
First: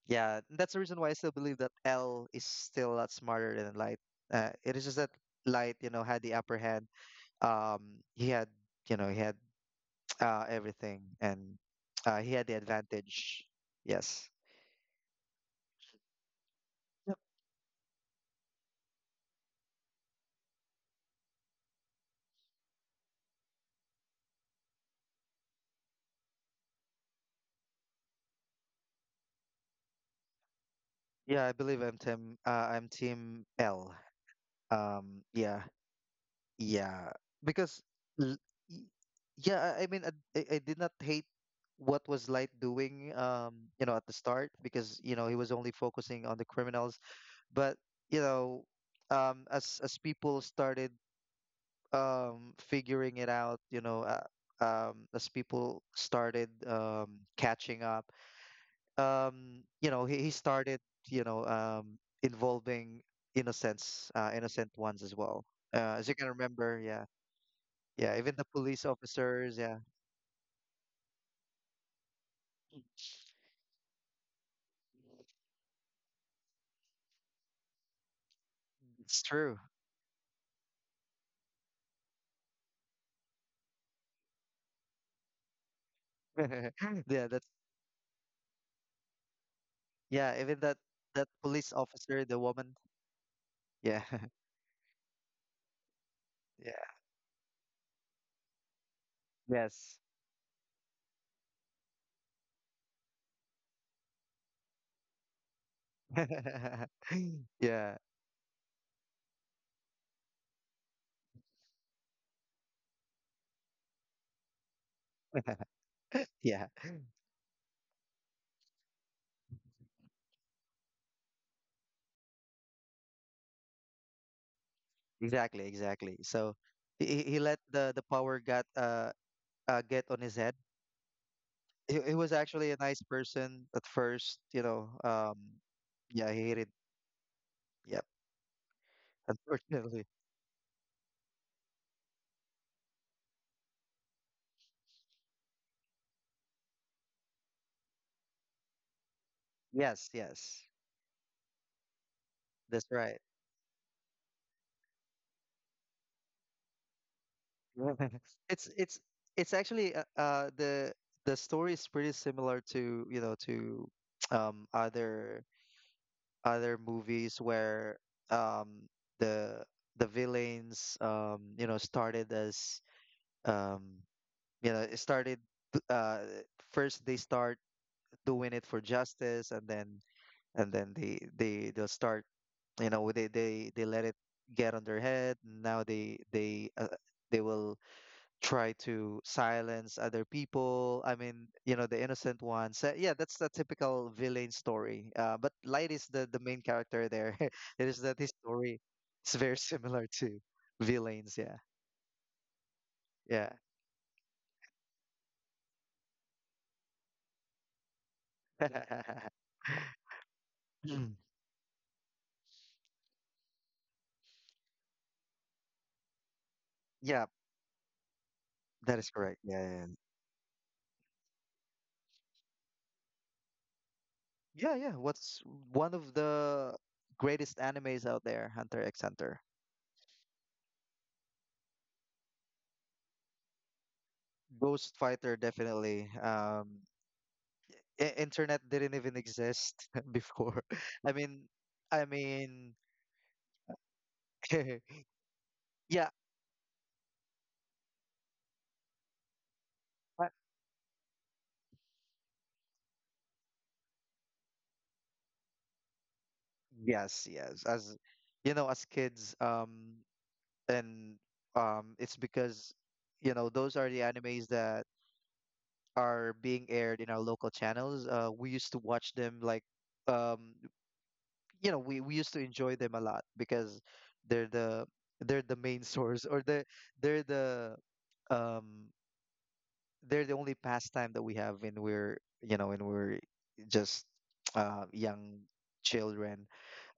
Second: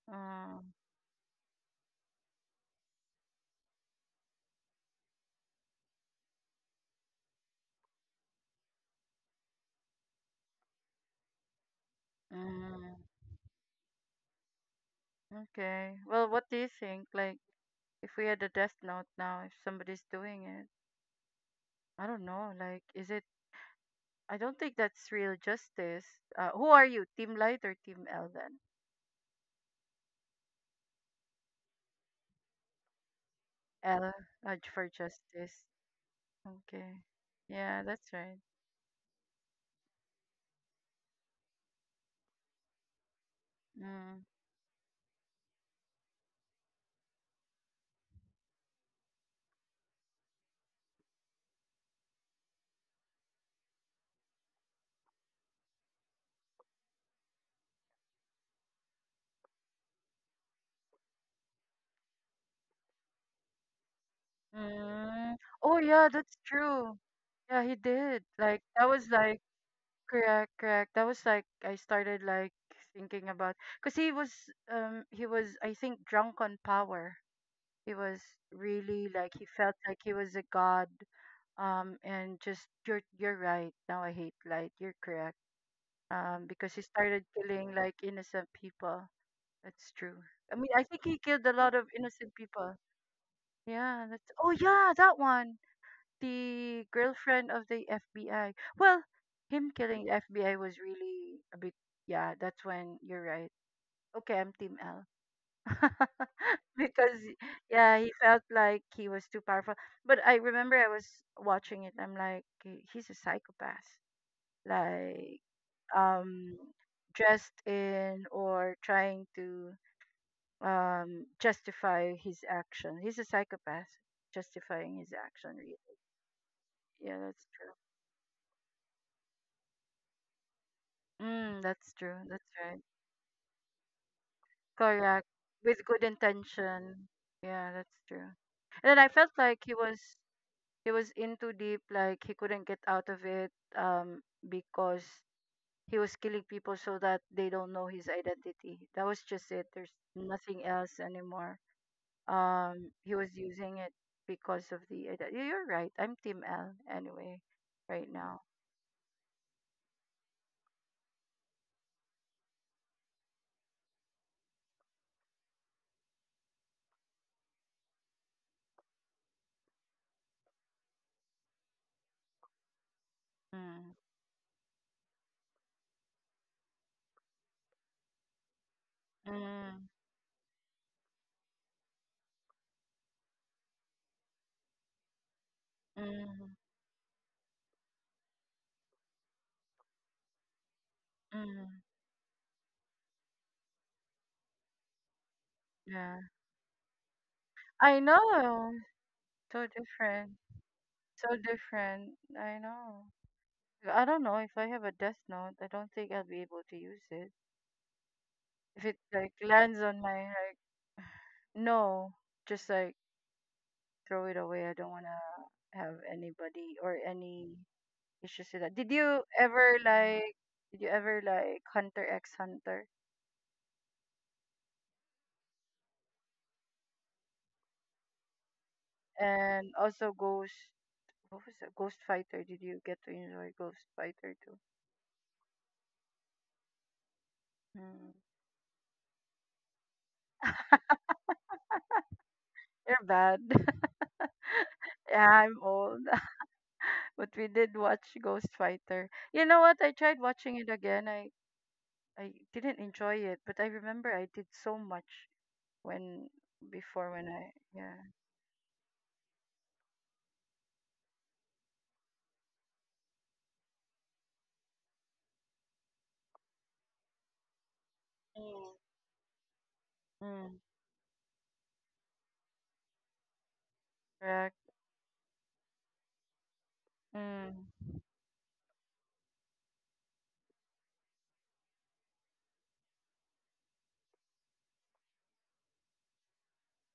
Speaker 2: Yeah,
Speaker 1: Uh,
Speaker 2: that's the reason why I still believe that L is still a lot smarter than Light. Uh, it is just that Light, you know, had the upper hand. Um, he had, you know, he had uh everything, and uh he had the
Speaker 1: mm,
Speaker 2: advantage. Yes.
Speaker 1: okay. Well, what do you think?
Speaker 2: Yep.
Speaker 1: Like, if we had a Death Note now, if somebody's doing it, I don't know. Like, is it, I don't think that's real justice. Uh, who are you, Team Light or Team L then?
Speaker 2: Yeah, I believe I'm team uh I'm team L.
Speaker 1: L, uh, for
Speaker 2: Um, yeah.
Speaker 1: justice. Okay.
Speaker 2: Yeah,
Speaker 1: Yeah,
Speaker 2: because
Speaker 1: that's
Speaker 2: l-
Speaker 1: right.
Speaker 2: y- yeah, I I mean, I, I I did not hate what was Light doing, um, you know, at the
Speaker 1: Mm.
Speaker 2: start, because, you know, he was only focusing on the criminals. But, you know, um, as as people started um figuring it out, you know, uh, um, as people started um catching up, um, you know, he, he started, you know, um involving innocents, uh, innocent ones as
Speaker 1: Mm.
Speaker 2: well.
Speaker 1: Oh
Speaker 2: Uh,
Speaker 1: yeah,
Speaker 2: as you can
Speaker 1: that's
Speaker 2: remember,
Speaker 1: true.
Speaker 2: yeah.
Speaker 1: Yeah, he did.
Speaker 2: Yeah, even the
Speaker 1: Like that
Speaker 2: police
Speaker 1: was like
Speaker 2: officers, yeah,
Speaker 1: correct, correct. That was like I started like thinking about because he was, um he was I think drunk on power. He was really
Speaker 2: it's
Speaker 1: like he
Speaker 2: true.
Speaker 1: felt like he was a god, um, and just you're you're right, now I hate Light, you're correct, um, because he started
Speaker 2: Yeah, that's
Speaker 1: killing like innocent people. That's true.
Speaker 2: yeah,
Speaker 1: I
Speaker 2: even
Speaker 1: mean,
Speaker 2: that
Speaker 1: I think he
Speaker 2: that
Speaker 1: killed a lot
Speaker 2: police
Speaker 1: of
Speaker 2: officer,
Speaker 1: innocent
Speaker 2: the
Speaker 1: people.
Speaker 2: woman.
Speaker 1: Yeah,
Speaker 2: Yeah.
Speaker 1: that's, oh yeah, that one.
Speaker 2: Yeah.
Speaker 1: The girlfriend of the F B I. Well, him
Speaker 2: Yes.
Speaker 1: killing the F B I was really a bit. Yeah, that's when you're right. Okay, I'm Team L. because yeah,
Speaker 2: Yeah.
Speaker 1: he felt like he was too powerful. But I remember I was watching it. I'm like, "He- he's a psychopath. Like um,
Speaker 2: Yeah.
Speaker 1: dressed in or trying to um, justify his action. He's a psychopath, justifying his action.
Speaker 2: Exactly,
Speaker 1: Really,
Speaker 2: exactly. So
Speaker 1: yeah,
Speaker 2: he he
Speaker 1: that's
Speaker 2: let
Speaker 1: true.
Speaker 2: the the power got uh, uh get on his head.
Speaker 1: Mm, that's
Speaker 2: He, he
Speaker 1: true.
Speaker 2: was
Speaker 1: That's
Speaker 2: actually a
Speaker 1: right.
Speaker 2: nice person at first, you know.
Speaker 1: Correct.
Speaker 2: Um
Speaker 1: With good
Speaker 2: yeah, he hated.
Speaker 1: intention. Yeah, that's
Speaker 2: Yep.
Speaker 1: true. And then I felt like he was
Speaker 2: Unfortunately.
Speaker 1: he was in too deep. Like he couldn't get out of it. Um, because he was killing people so that they don't know his identity. That was just it. There's
Speaker 2: Yes,
Speaker 1: nothing
Speaker 2: yes.
Speaker 1: else anymore.
Speaker 2: That's
Speaker 1: Um he
Speaker 2: right.
Speaker 1: was using it because of the ide- you- you're right, I'm Team L anyway right now.
Speaker 2: It's it's it's actually uh, uh the the story is pretty similar to, you know, to um other other movies where um the the villains um you know started as um
Speaker 1: mm,
Speaker 2: you know it started uh first they start doing it for justice. And then
Speaker 1: mm,
Speaker 2: and then they they they'll start, you know, they they they let it get on their head. Now they
Speaker 1: mm,
Speaker 2: they uh, they will try to silence other people. I mean, you
Speaker 1: mm,
Speaker 2: know, the innocent ones. So yeah, that's the typical villain story. Uh, but Light is
Speaker 1: yeah,
Speaker 2: the the main character there. It is
Speaker 1: I
Speaker 2: that his
Speaker 1: know.
Speaker 2: story is very
Speaker 1: So
Speaker 2: similar
Speaker 1: different,
Speaker 2: to villains.
Speaker 1: so
Speaker 2: Yeah,
Speaker 1: different. I know,
Speaker 2: yeah.
Speaker 1: I don't know if I have a Death Note. I don't think I'll be able to use it if it like lands on my like
Speaker 2: Mm.
Speaker 1: no just like throw it away. I don't want to have anybody or
Speaker 2: Yeah.
Speaker 1: any. Let's just say that. Did
Speaker 2: That is
Speaker 1: you
Speaker 2: correct.
Speaker 1: ever
Speaker 2: Yeah,
Speaker 1: like? Did you ever like Hunter X Hunter
Speaker 2: yeah, yeah, yeah. What's one of the greatest animes out there? Hunter x Hunter.
Speaker 1: and also Ghost? What was that? Ghost Fighter. Did you get to enjoy Ghost Fighter too?
Speaker 2: Ghost Fighter, definitely. Um,
Speaker 1: Hmm.
Speaker 2: i- internet didn't even exist before. I mean, I mean,
Speaker 1: You're bad. Yeah, I'm old.
Speaker 2: yeah,
Speaker 1: But we did watch Ghost Fighter. You know what? I tried
Speaker 2: uh,
Speaker 1: watching it again. I I didn't enjoy it, but I remember I did so much when before
Speaker 2: yes,
Speaker 1: when I
Speaker 2: yes. As
Speaker 1: yeah.
Speaker 2: you know, as kids, um, and um, it's because you know those are the animes that are being aired in our local channels. Uh, we
Speaker 1: Mm.
Speaker 2: used to watch them, like, um,
Speaker 1: Mm,
Speaker 2: you know, we we used to enjoy them a lot, because they're
Speaker 1: correct.
Speaker 2: the they're the main source, or the they're
Speaker 1: Mm,
Speaker 2: the um they're the only pastime that we have when we're, you know, when we're just, uh, young children.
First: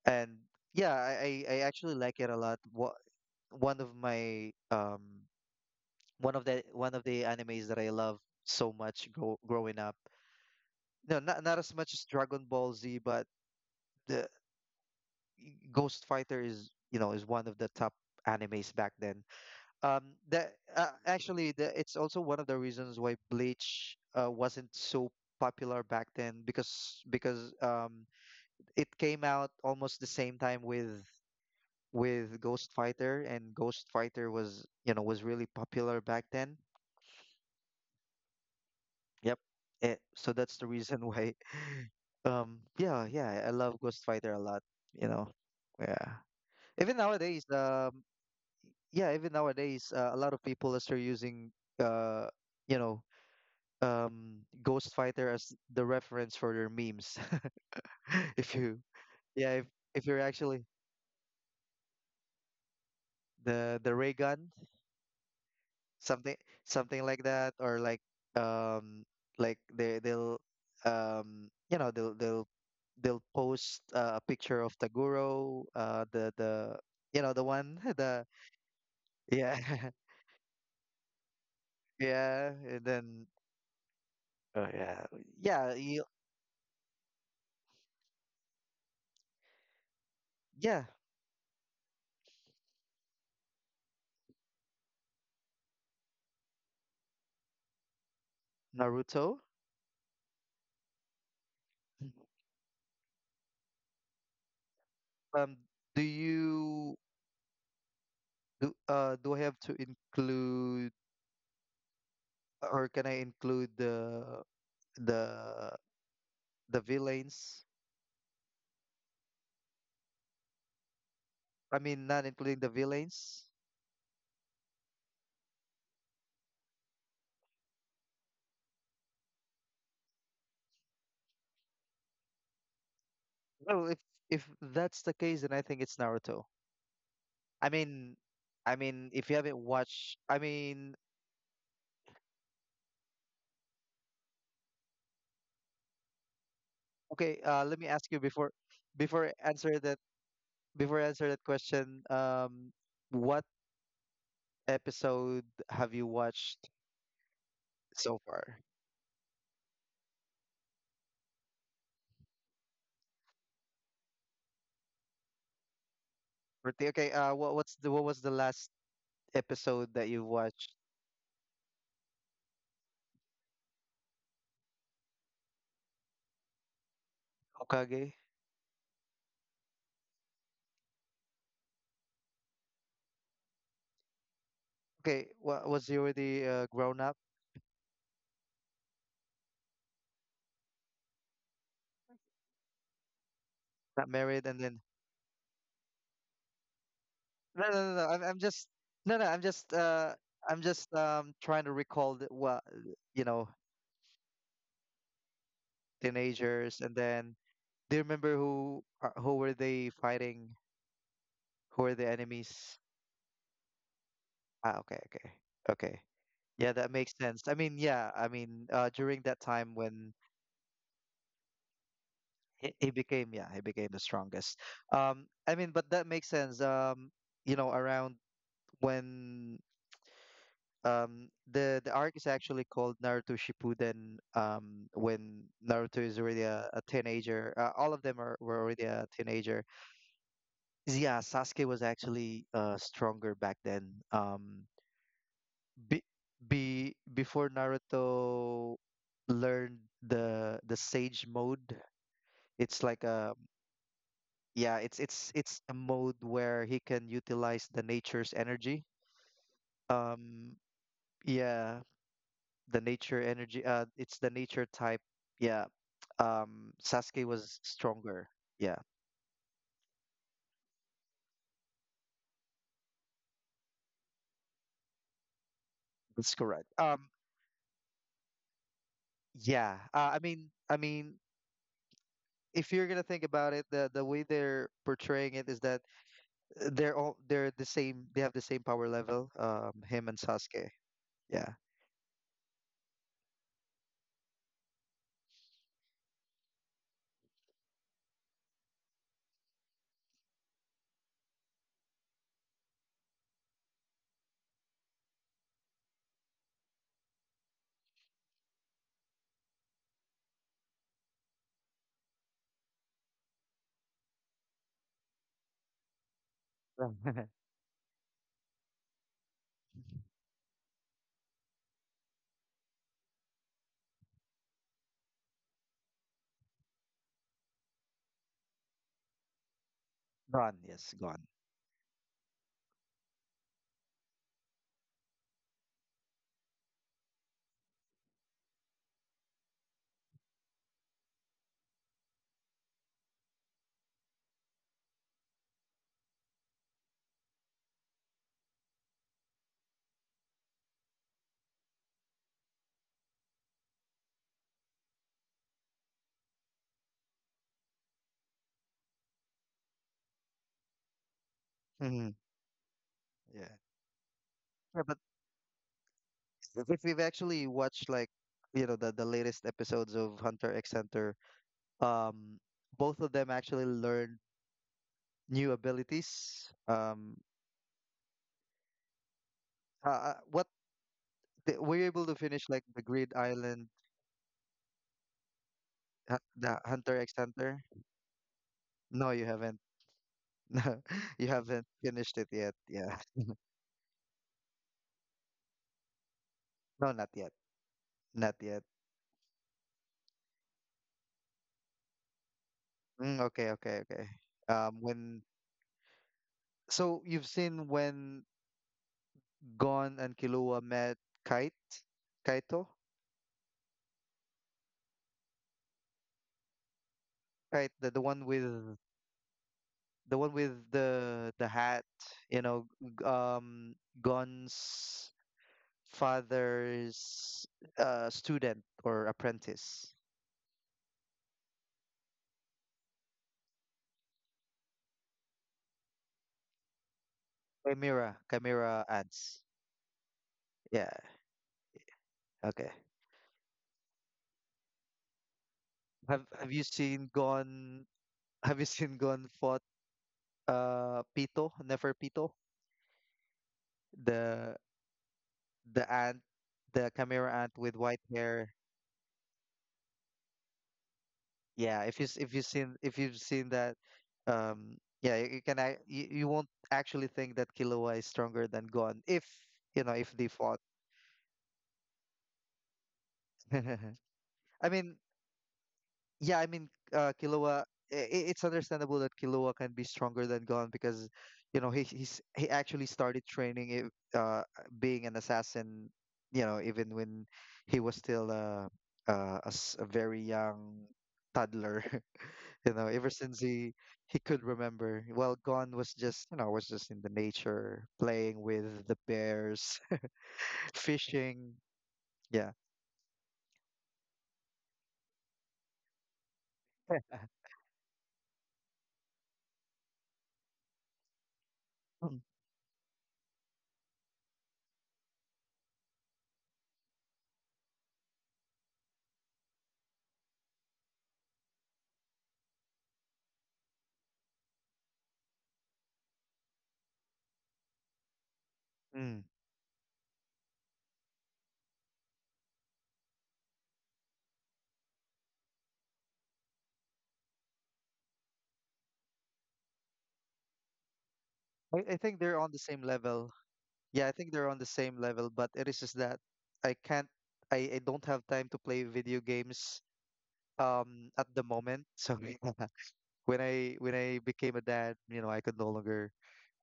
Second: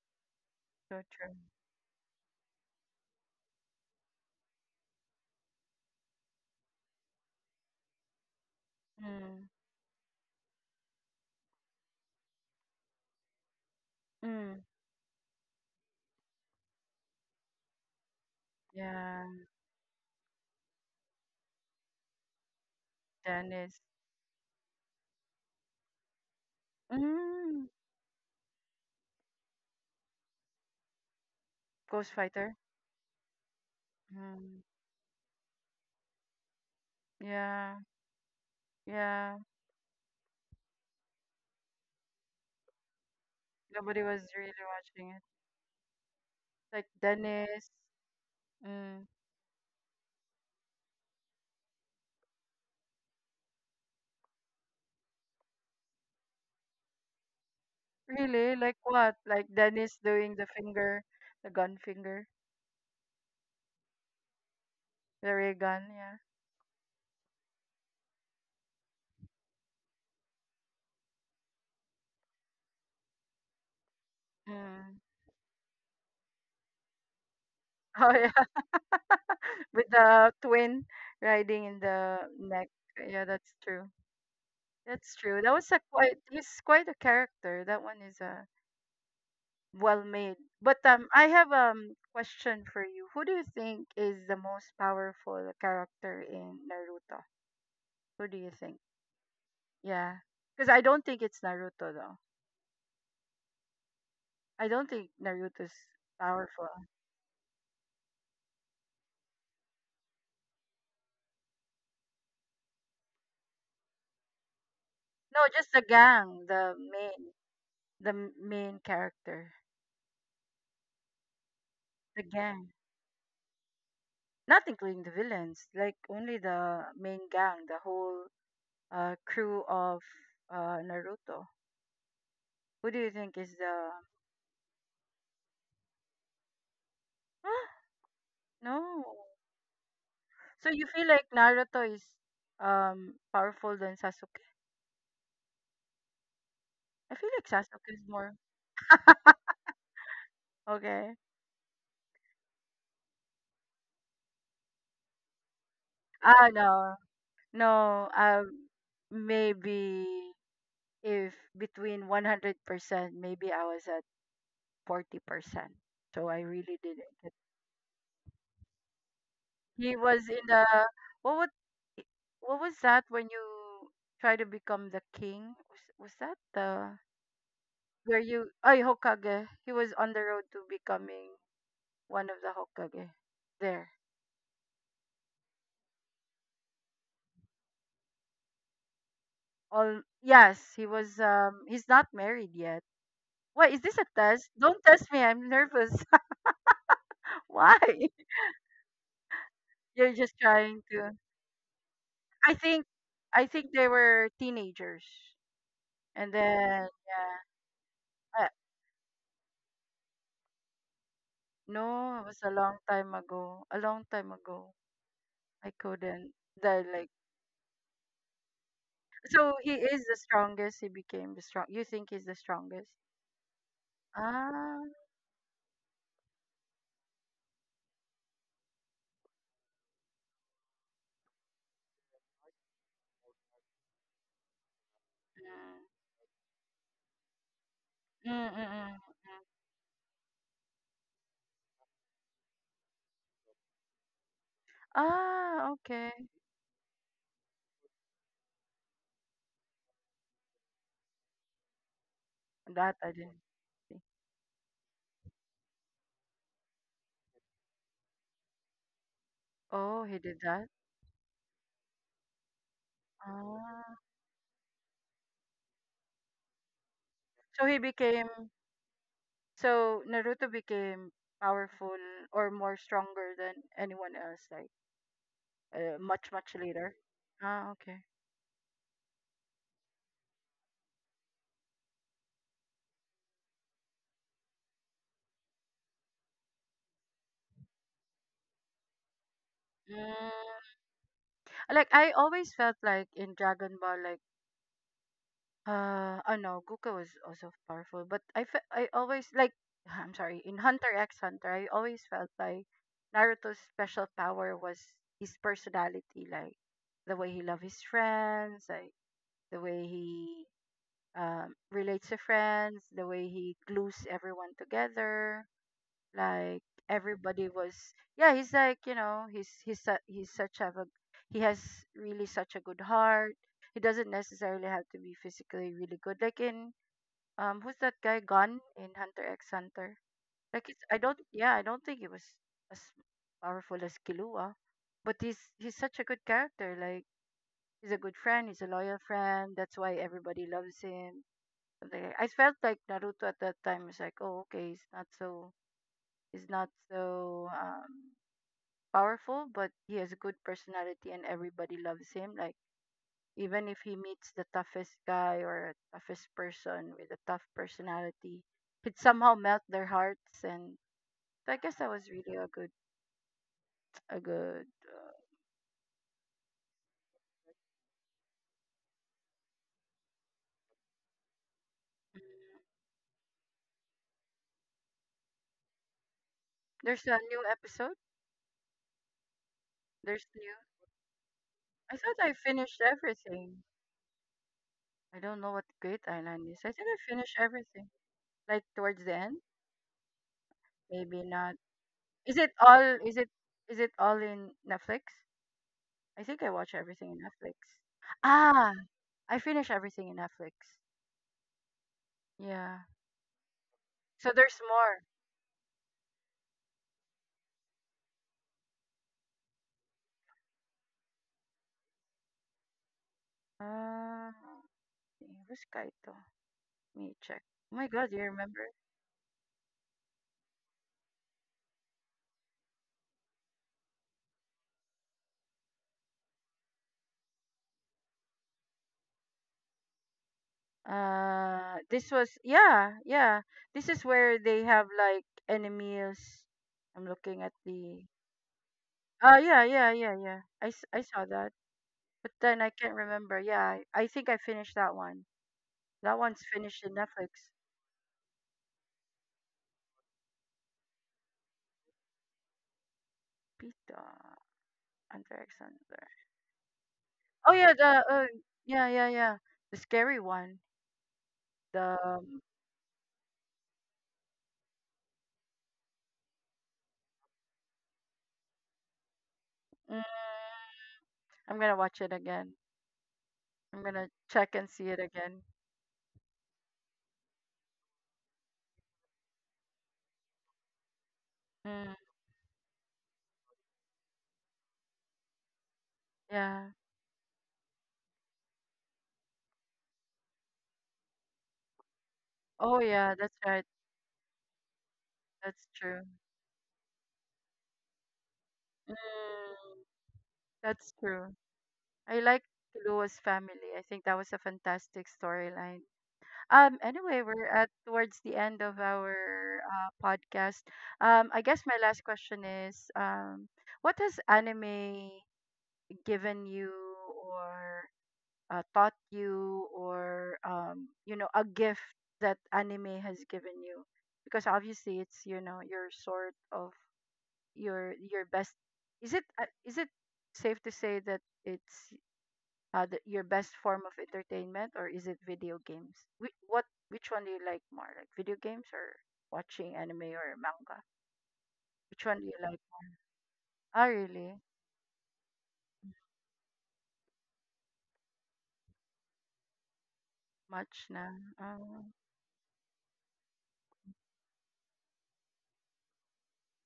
Speaker 2: And yeah,
Speaker 1: so true.
Speaker 2: I, I I actually like it a lot. What, one of my um one of the one of the animes that I love so much, grow,
Speaker 1: Mm,
Speaker 2: growing up. No, not, not as much as Dragon Ball Z, but the
Speaker 1: mm,
Speaker 2: Ghost Fighter is you know is one of the top animes back then.
Speaker 1: yeah.
Speaker 2: Um, that uh, actually, the, it's also one of the reasons why
Speaker 1: Dennis.
Speaker 2: bleach uh, wasn't so popular back then, because because
Speaker 1: Mm,
Speaker 2: um, it came out almost the same time with
Speaker 1: Ghost
Speaker 2: with
Speaker 1: Fighter.
Speaker 2: Ghost Fighter, and Ghost Fighter
Speaker 1: Mm,
Speaker 2: was you know was really popular back then.
Speaker 1: yeah, yeah.
Speaker 2: Yep. Eh, so that's the reason why. Um, yeah, yeah, I love
Speaker 1: Nobody
Speaker 2: Ghost
Speaker 1: was
Speaker 2: Fighter a lot.
Speaker 1: really
Speaker 2: You
Speaker 1: watching it.
Speaker 2: know, yeah.
Speaker 1: Like
Speaker 2: Even nowadays,
Speaker 1: Dennis.
Speaker 2: um,
Speaker 1: Mm,
Speaker 2: yeah, even nowadays, uh, a lot of people are still using, uh, you know, um Ghost Fighter as the reference for their memes. If
Speaker 1: really? Like
Speaker 2: you
Speaker 1: what? Like
Speaker 2: Yeah, if
Speaker 1: Dennis
Speaker 2: if you're
Speaker 1: doing the
Speaker 2: actually,
Speaker 1: finger, the gun finger,
Speaker 2: the the ray gun,
Speaker 1: the ray gun. Yeah.
Speaker 2: something something like that. Or like, um like they they'll um you know they'll they'll they'll post, uh, a picture of
Speaker 1: Mm.
Speaker 2: Taguro, uh the the you know, the one,
Speaker 1: Oh yeah,
Speaker 2: the yeah,
Speaker 1: with the twin riding in the
Speaker 2: yeah,
Speaker 1: neck.
Speaker 2: and
Speaker 1: Yeah,
Speaker 2: then
Speaker 1: that's true.
Speaker 2: oh yeah,
Speaker 1: That's true. That was a
Speaker 2: yeah you,
Speaker 1: quite. He's quite a character. That one is a well made. But
Speaker 2: yeah.
Speaker 1: um, I have um question for you. Who do you think is the most powerful character in Naruto? Who do you think?
Speaker 2: Naruto.
Speaker 1: Yeah, because I don't think it's Naruto though. I don't think
Speaker 2: Um,
Speaker 1: Naruto's
Speaker 2: do
Speaker 1: powerful.
Speaker 2: you Do uh do I have to include, or can I include the the
Speaker 1: No, just the gang, the
Speaker 2: the
Speaker 1: main,
Speaker 2: villains?
Speaker 1: the m- main character,
Speaker 2: I mean,
Speaker 1: the
Speaker 2: not including
Speaker 1: gang.
Speaker 2: the villains.
Speaker 1: Not including the villains, like only the main gang, the whole uh crew of uh Naruto. Who do you think is
Speaker 2: Well,
Speaker 1: the?
Speaker 2: if if that's the case, then I think it's Naruto. I mean, I mean,
Speaker 1: No.
Speaker 2: if you haven't watched, I
Speaker 1: So you
Speaker 2: mean,
Speaker 1: feel like Naruto is um powerful than Sasuke? I feel
Speaker 2: okay.
Speaker 1: like
Speaker 2: Uh, let me
Speaker 1: Sasuke is
Speaker 2: ask you
Speaker 1: more
Speaker 2: before before I answer that before I
Speaker 1: okay.
Speaker 2: answer that question. Um, what episode have you
Speaker 1: Ah
Speaker 2: watched
Speaker 1: no. No,
Speaker 2: so far?
Speaker 1: um Maybe if between a hundred percent, maybe I was at forty percent. So I
Speaker 2: Or
Speaker 1: really
Speaker 2: the-
Speaker 1: didn't.
Speaker 2: Okay.
Speaker 1: Get-
Speaker 2: Uh, what what's the what was the last episode
Speaker 1: He
Speaker 2: that you
Speaker 1: was in the
Speaker 2: watched?
Speaker 1: what would i- what was that when you try to become the king? Was, was that the
Speaker 2: Hokage.
Speaker 1: where you oh Hokage? He was on the road to becoming one of the Hokage there.
Speaker 2: Okay, wa- was he already uh, grown up,
Speaker 1: All yes, he was um he's not married yet. What is this a
Speaker 2: not married,
Speaker 1: test?
Speaker 2: and then
Speaker 1: Don't test me, I'm nervous.
Speaker 2: no, no,
Speaker 1: Why?
Speaker 2: no, no. I'm, I'm just no, no. I'm just
Speaker 1: You're
Speaker 2: uh,
Speaker 1: just
Speaker 2: I'm
Speaker 1: trying
Speaker 2: just
Speaker 1: to
Speaker 2: um trying to recall, the,
Speaker 1: I
Speaker 2: what,
Speaker 1: think
Speaker 2: you
Speaker 1: I
Speaker 2: know,
Speaker 1: think they were teenagers. And
Speaker 2: teenagers,
Speaker 1: then
Speaker 2: and
Speaker 1: yeah.
Speaker 2: then do you remember
Speaker 1: Uh,
Speaker 2: who are- who were they fighting? Who were the
Speaker 1: no, it was a long
Speaker 2: enemies?
Speaker 1: time ago. A long time ago.
Speaker 2: Ah, okay, okay,
Speaker 1: I
Speaker 2: okay.
Speaker 1: couldn't
Speaker 2: Yeah,
Speaker 1: that
Speaker 2: that
Speaker 1: like
Speaker 2: makes sense. I mean, yeah, I mean, uh, during that
Speaker 1: so he
Speaker 2: time
Speaker 1: is
Speaker 2: when
Speaker 1: the strongest, he became the strong you think he's the
Speaker 2: he,
Speaker 1: strongest?
Speaker 2: he became, yeah, he became the strongest.
Speaker 1: Ah.
Speaker 2: Um, I mean, but that makes sense. Um, you know, around when Um, the the arc is actually called Naruto Shippuden. Um, when
Speaker 1: mm,
Speaker 2: Naruto is already a, a teenager, uh, all of them
Speaker 1: mm,
Speaker 2: are
Speaker 1: mm,
Speaker 2: were already
Speaker 1: mm. mm.
Speaker 2: a teenager. Yeah, Sasuke was actually uh stronger back then. Um,
Speaker 1: Ah,
Speaker 2: be,
Speaker 1: okay.
Speaker 2: be Before Naruto learned the the Sage mode. It's
Speaker 1: That
Speaker 2: like
Speaker 1: I
Speaker 2: a
Speaker 1: didn't see.
Speaker 2: Yeah, it's it's it's a mode where he can utilize the nature's energy.
Speaker 1: Oh, he did
Speaker 2: Um,
Speaker 1: that?
Speaker 2: yeah, the nature energy, uh
Speaker 1: Ah.
Speaker 2: it's the nature type. Yeah. um Sasuke was
Speaker 1: So he became
Speaker 2: stronger. Yeah,
Speaker 1: so Naruto became powerful or more stronger than anyone else, like uh, much
Speaker 2: that's
Speaker 1: much
Speaker 2: correct.
Speaker 1: later.
Speaker 2: Um
Speaker 1: Ah, okay.
Speaker 2: yeah. uh, I mean, I mean if you're gonna think about it, the the way they're portraying it is that, uh, they're all, they're the same. They have the same power level, um him and Sasuke.
Speaker 1: Mm.
Speaker 2: Yeah.
Speaker 1: Like I always felt like in Dragon Ball, like uh, oh no, Guka was also powerful, but I fe- I always like I'm sorry in Hunter X Hunter, I always felt like Naruto's special power was his personality, like the way he loved his friends, like the way he um, relates to friends, the way he glues everyone together. Like
Speaker 2: Gone.
Speaker 1: everybody was, yeah, he's like you know, he's he's su- he's such have a he has really such a good heart. He doesn't necessarily have to be physically really good. Like in um, who's that guy? Gun in Hunter X Hunter. Like it's I
Speaker 2: Yes.
Speaker 1: don't
Speaker 2: Gone.
Speaker 1: yeah I don't think he was as powerful as Killua, but he's he's such a good character. Like he's a good friend. He's a loyal friend. That's why everybody loves him like I felt like Naruto at that time was like, oh, okay, he's not so he's not so um powerful, but he has a good personality and everybody loves him. Like even if he meets the toughest guy or toughest person with a tough personality, he'd somehow melt their hearts. And so I guess that was
Speaker 2: Hmm.
Speaker 1: really a good
Speaker 2: Yeah,
Speaker 1: a good.
Speaker 2: yeah, but
Speaker 1: Uh,
Speaker 2: if if we've actually watched, like, you know, the the latest episodes of Hunter X Hunter, um
Speaker 1: mm.
Speaker 2: both of them actually learn new abilities.
Speaker 1: There's a
Speaker 2: Um,
Speaker 1: new episode.
Speaker 2: uh, uh,
Speaker 1: There's
Speaker 2: what
Speaker 1: new.
Speaker 2: the, were you
Speaker 1: I
Speaker 2: able
Speaker 1: thought
Speaker 2: to
Speaker 1: I
Speaker 2: finish, like,
Speaker 1: finished
Speaker 2: the Grid
Speaker 1: everything.
Speaker 2: Island,
Speaker 1: I don't know what Great
Speaker 2: uh,
Speaker 1: Island is.
Speaker 2: the
Speaker 1: I think I
Speaker 2: Hunter X
Speaker 1: finished
Speaker 2: Hunter?
Speaker 1: everything. Like towards
Speaker 2: No,
Speaker 1: the
Speaker 2: you
Speaker 1: end.
Speaker 2: haven't. No,
Speaker 1: Maybe
Speaker 2: you
Speaker 1: not.
Speaker 2: haven't finished it
Speaker 1: Is it
Speaker 2: yet.
Speaker 1: all
Speaker 2: Yeah,
Speaker 1: is it is it all in Netflix? I think I watch
Speaker 2: no,
Speaker 1: everything
Speaker 2: not
Speaker 1: in
Speaker 2: yet,
Speaker 1: Netflix.
Speaker 2: not yet.
Speaker 1: Ah, I finish everything in Netflix. Yeah.
Speaker 2: Mm, okay, okay, okay.
Speaker 1: So there's
Speaker 2: Um,
Speaker 1: more.
Speaker 2: when So you've seen when Gon and Killua met Kite, Kaito,
Speaker 1: Uh, Who's Kaito? Let me check.
Speaker 2: Kite,
Speaker 1: Oh my
Speaker 2: the, the
Speaker 1: god, you
Speaker 2: one
Speaker 1: remember?
Speaker 2: with the one with the the hat, you know, g- um, Gon's father's, uh, student or apprentice.
Speaker 1: Uh, this was yeah, yeah. This is where they have like enemies. I'm looking at the.
Speaker 2: Chimera, Chimera
Speaker 1: Oh
Speaker 2: ads.
Speaker 1: yeah, yeah, yeah, yeah. I, s-
Speaker 2: Yeah.
Speaker 1: I saw that, but then I
Speaker 2: Okay.
Speaker 1: can't remember. Yeah, I, I think I finished that one. That
Speaker 2: Have
Speaker 1: one's
Speaker 2: Have you
Speaker 1: finished in
Speaker 2: seen
Speaker 1: Netflix.
Speaker 2: Gon? Have you seen Gon fought uh Pito Neferpito,
Speaker 1: Pita
Speaker 2: the
Speaker 1: and
Speaker 2: the
Speaker 1: Alexander.
Speaker 2: ant, the Chimera
Speaker 1: Oh
Speaker 2: ant
Speaker 1: yeah,
Speaker 2: with
Speaker 1: the
Speaker 2: white
Speaker 1: uh,
Speaker 2: hair?
Speaker 1: yeah yeah yeah the scary one.
Speaker 2: Yeah.
Speaker 1: The
Speaker 2: If you s- if
Speaker 1: um,
Speaker 2: you've seen if you've seen that, um, yeah, you, you can I you, you won't actually think that Killua is stronger than Gon if you know
Speaker 1: Mm,
Speaker 2: if they fought.
Speaker 1: I'm gonna watch it again. I'm gonna check and
Speaker 2: I
Speaker 1: see
Speaker 2: mean,
Speaker 1: it again.
Speaker 2: yeah, I mean, uh, Killua. i- i- It's understandable that Killua can be stronger than Gon, because, you know, he
Speaker 1: Mm,
Speaker 2: he's he actually started training it, uh, being an assassin, you know,
Speaker 1: yeah.
Speaker 2: even when he was still uh, uh, a, s- a very young toddler. You
Speaker 1: Oh
Speaker 2: know, ever
Speaker 1: yeah, that's
Speaker 2: since
Speaker 1: right.
Speaker 2: he he could remember. Well,
Speaker 1: That's
Speaker 2: Gon was
Speaker 1: true.
Speaker 2: just, you know, was just in the nature, playing with the
Speaker 1: Mm,
Speaker 2: bears,
Speaker 1: that's true.
Speaker 2: fishing.
Speaker 1: I like
Speaker 2: Yeah.
Speaker 1: Lua's family. I think that was a fantastic storyline. Um, anyway, we're at towards the end of our uh, podcast. Um, I guess my last
Speaker 2: Mm.
Speaker 1: question is, um, what has anime given you or uh, taught you or um, you know, a gift that anime has given you? Because obviously it's, you know, your sort of your your best. Is
Speaker 2: Mm.
Speaker 1: it uh, is it safe to say that it's uh, the, your best form of entertainment, or is it video games? Which, what, which one do you like more? Like video games or watching anime or manga?
Speaker 2: I, I
Speaker 1: Which one
Speaker 2: think
Speaker 1: do you
Speaker 2: they're on
Speaker 1: like?
Speaker 2: the same level.
Speaker 1: Ah,
Speaker 2: Yeah, I think
Speaker 1: really?
Speaker 2: they're on the same level, but it is just that I can't, I, I don't have time to play video games
Speaker 1: Much
Speaker 2: um
Speaker 1: na.
Speaker 2: at the moment.
Speaker 1: Um,
Speaker 2: So when I when I became a dad, you know, I could no longer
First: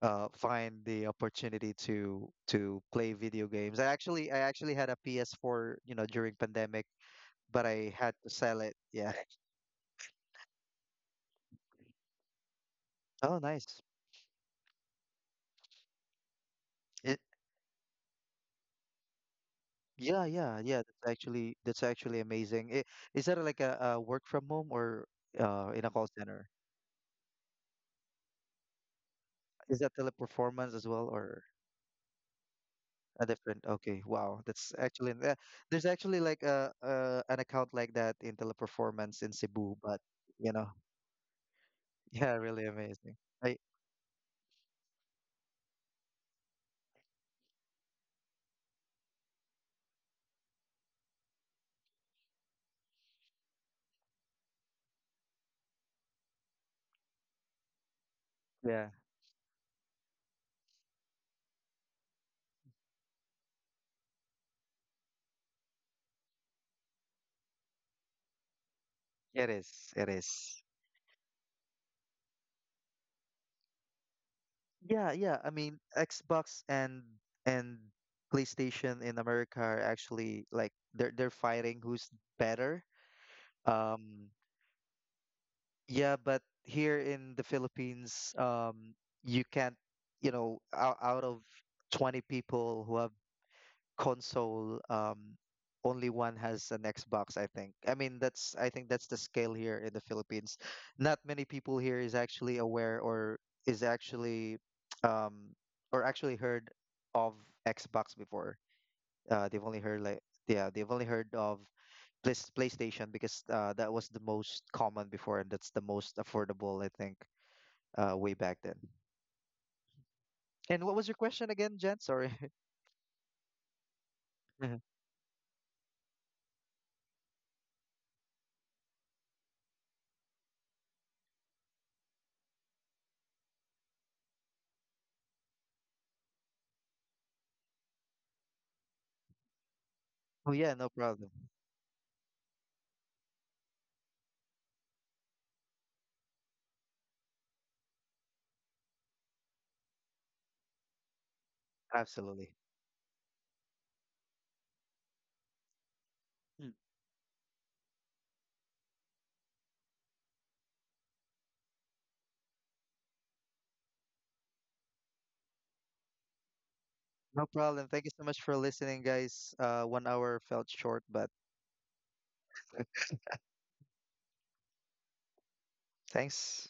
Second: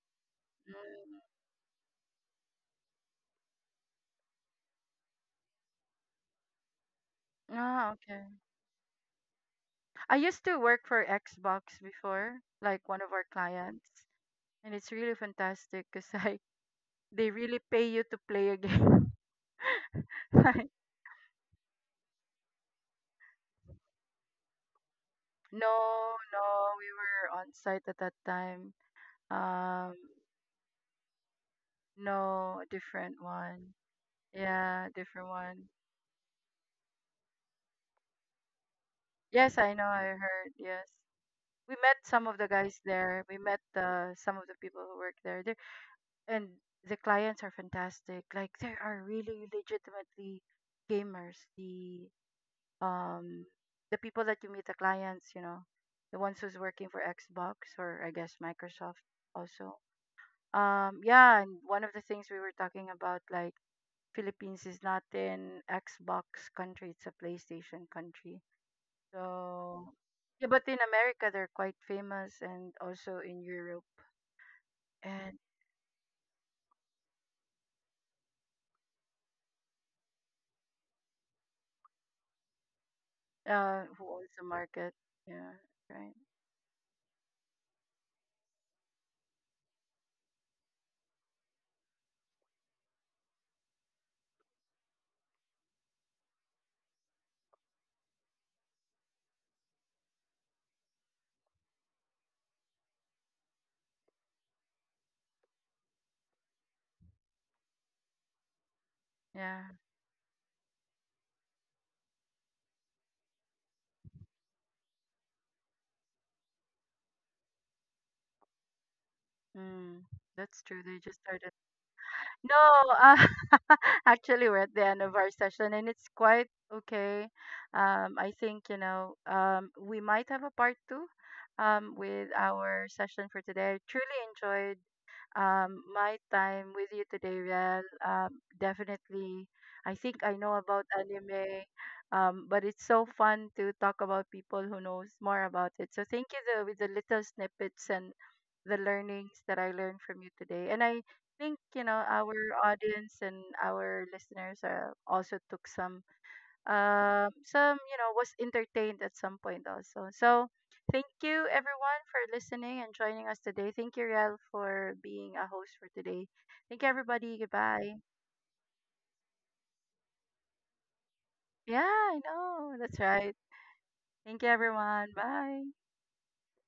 Speaker 2: uh find the
Speaker 1: mm,
Speaker 2: opportunity to to play video games. I actually I actually had a P S four, you know, during pandemic, but
Speaker 1: ah,
Speaker 2: I had
Speaker 1: okay.
Speaker 2: to sell it. Yeah.
Speaker 1: I used to work for Xbox before, like one of our
Speaker 2: Oh, nice.
Speaker 1: clients, and it's really fantastic because like
Speaker 2: It,
Speaker 1: they really pay you to play a game.
Speaker 2: yeah, yeah,
Speaker 1: Like,
Speaker 2: yeah. That's actually that's actually amazing. I- Is that like a, a work from home, or uh
Speaker 1: no,
Speaker 2: in a call
Speaker 1: no,
Speaker 2: center?
Speaker 1: we were on site at that time.
Speaker 2: Is that
Speaker 1: Um,
Speaker 2: Teleperformance as well, or
Speaker 1: no, a different
Speaker 2: a different?
Speaker 1: one.
Speaker 2: Okay, wow, that's
Speaker 1: Yeah,
Speaker 2: actually,
Speaker 1: different
Speaker 2: uh,
Speaker 1: one.
Speaker 2: there's actually like a uh, an account like that in Teleperformance in
Speaker 1: Yes, I
Speaker 2: Cebu,
Speaker 1: know.
Speaker 2: but,
Speaker 1: I
Speaker 2: you
Speaker 1: heard.
Speaker 2: know,
Speaker 1: Yes, we met some
Speaker 2: yeah,
Speaker 1: of the
Speaker 2: really
Speaker 1: guys
Speaker 2: amazing.
Speaker 1: there. We
Speaker 2: I
Speaker 1: met uh, some of the people who work there. They and the clients are fantastic. Like they are really legitimately gamers. The um the people that you meet, the clients, you know, the ones who's working for Xbox or I guess
Speaker 2: Yeah,
Speaker 1: Microsoft also. Um, yeah, and one of the things we were talking about, like Philippines is not an Xbox country; it's a PlayStation country.
Speaker 2: it is,
Speaker 1: So
Speaker 2: it
Speaker 1: yeah,
Speaker 2: is.
Speaker 1: but in America they're quite famous, and also in Europe,
Speaker 2: Yeah, yeah.
Speaker 1: and
Speaker 2: I mean, Xbox and and PlayStation in America are actually, like, they're they're fighting who's better.
Speaker 1: uh, who
Speaker 2: Um,
Speaker 1: also market. Yeah,
Speaker 2: Yeah,
Speaker 1: right.
Speaker 2: but here in the Philippines, um, you can't, you know, out, out of twenty people who have console, um, only one has an Xbox, I think. I mean, that's, I think that's the scale here in the Philippines. Not many people here is actually aware, or is actually, um, or actually heard of Xbox before. Uh,
Speaker 1: Yeah,
Speaker 2: they've only heard, like, yeah, they've only heard of Place PlayStation, because uh, that was the most common before, and that's the most affordable, I think, uh, way back then.
Speaker 1: mm, that's true.
Speaker 2: And what
Speaker 1: They
Speaker 2: was your
Speaker 1: just
Speaker 2: question
Speaker 1: started
Speaker 2: again, Jen? Sorry.
Speaker 1: no, uh, actually, we're at the end of our session and it's quite okay. Um, I think, you know, um, we might have a part two um, with our session for today. I truly enjoyed um, my time with you today, Riel. Um, definitely, I think I
Speaker 2: Oh
Speaker 1: know
Speaker 2: yeah,
Speaker 1: about
Speaker 2: no problem.
Speaker 1: anime, um, but it's so fun to talk about people who knows more about it. So thank you the, with the little snippets and the learnings that I learned from you today. And I think, you know, our
Speaker 2: Absolutely.
Speaker 1: audience and our listeners are also took some
Speaker 2: Mm.
Speaker 1: um some, you know, was entertained at some point also. So thank you everyone for listening and joining us today. Thank you, Riel, for being a host for today. Thank you everybody.
Speaker 2: No problem.
Speaker 1: Goodbye.
Speaker 2: Thank you so much for listening, guys. Uh, one hour felt short, but
Speaker 1: Yeah, I know. That's right. Thank you everyone. Bye.
Speaker 2: thanks.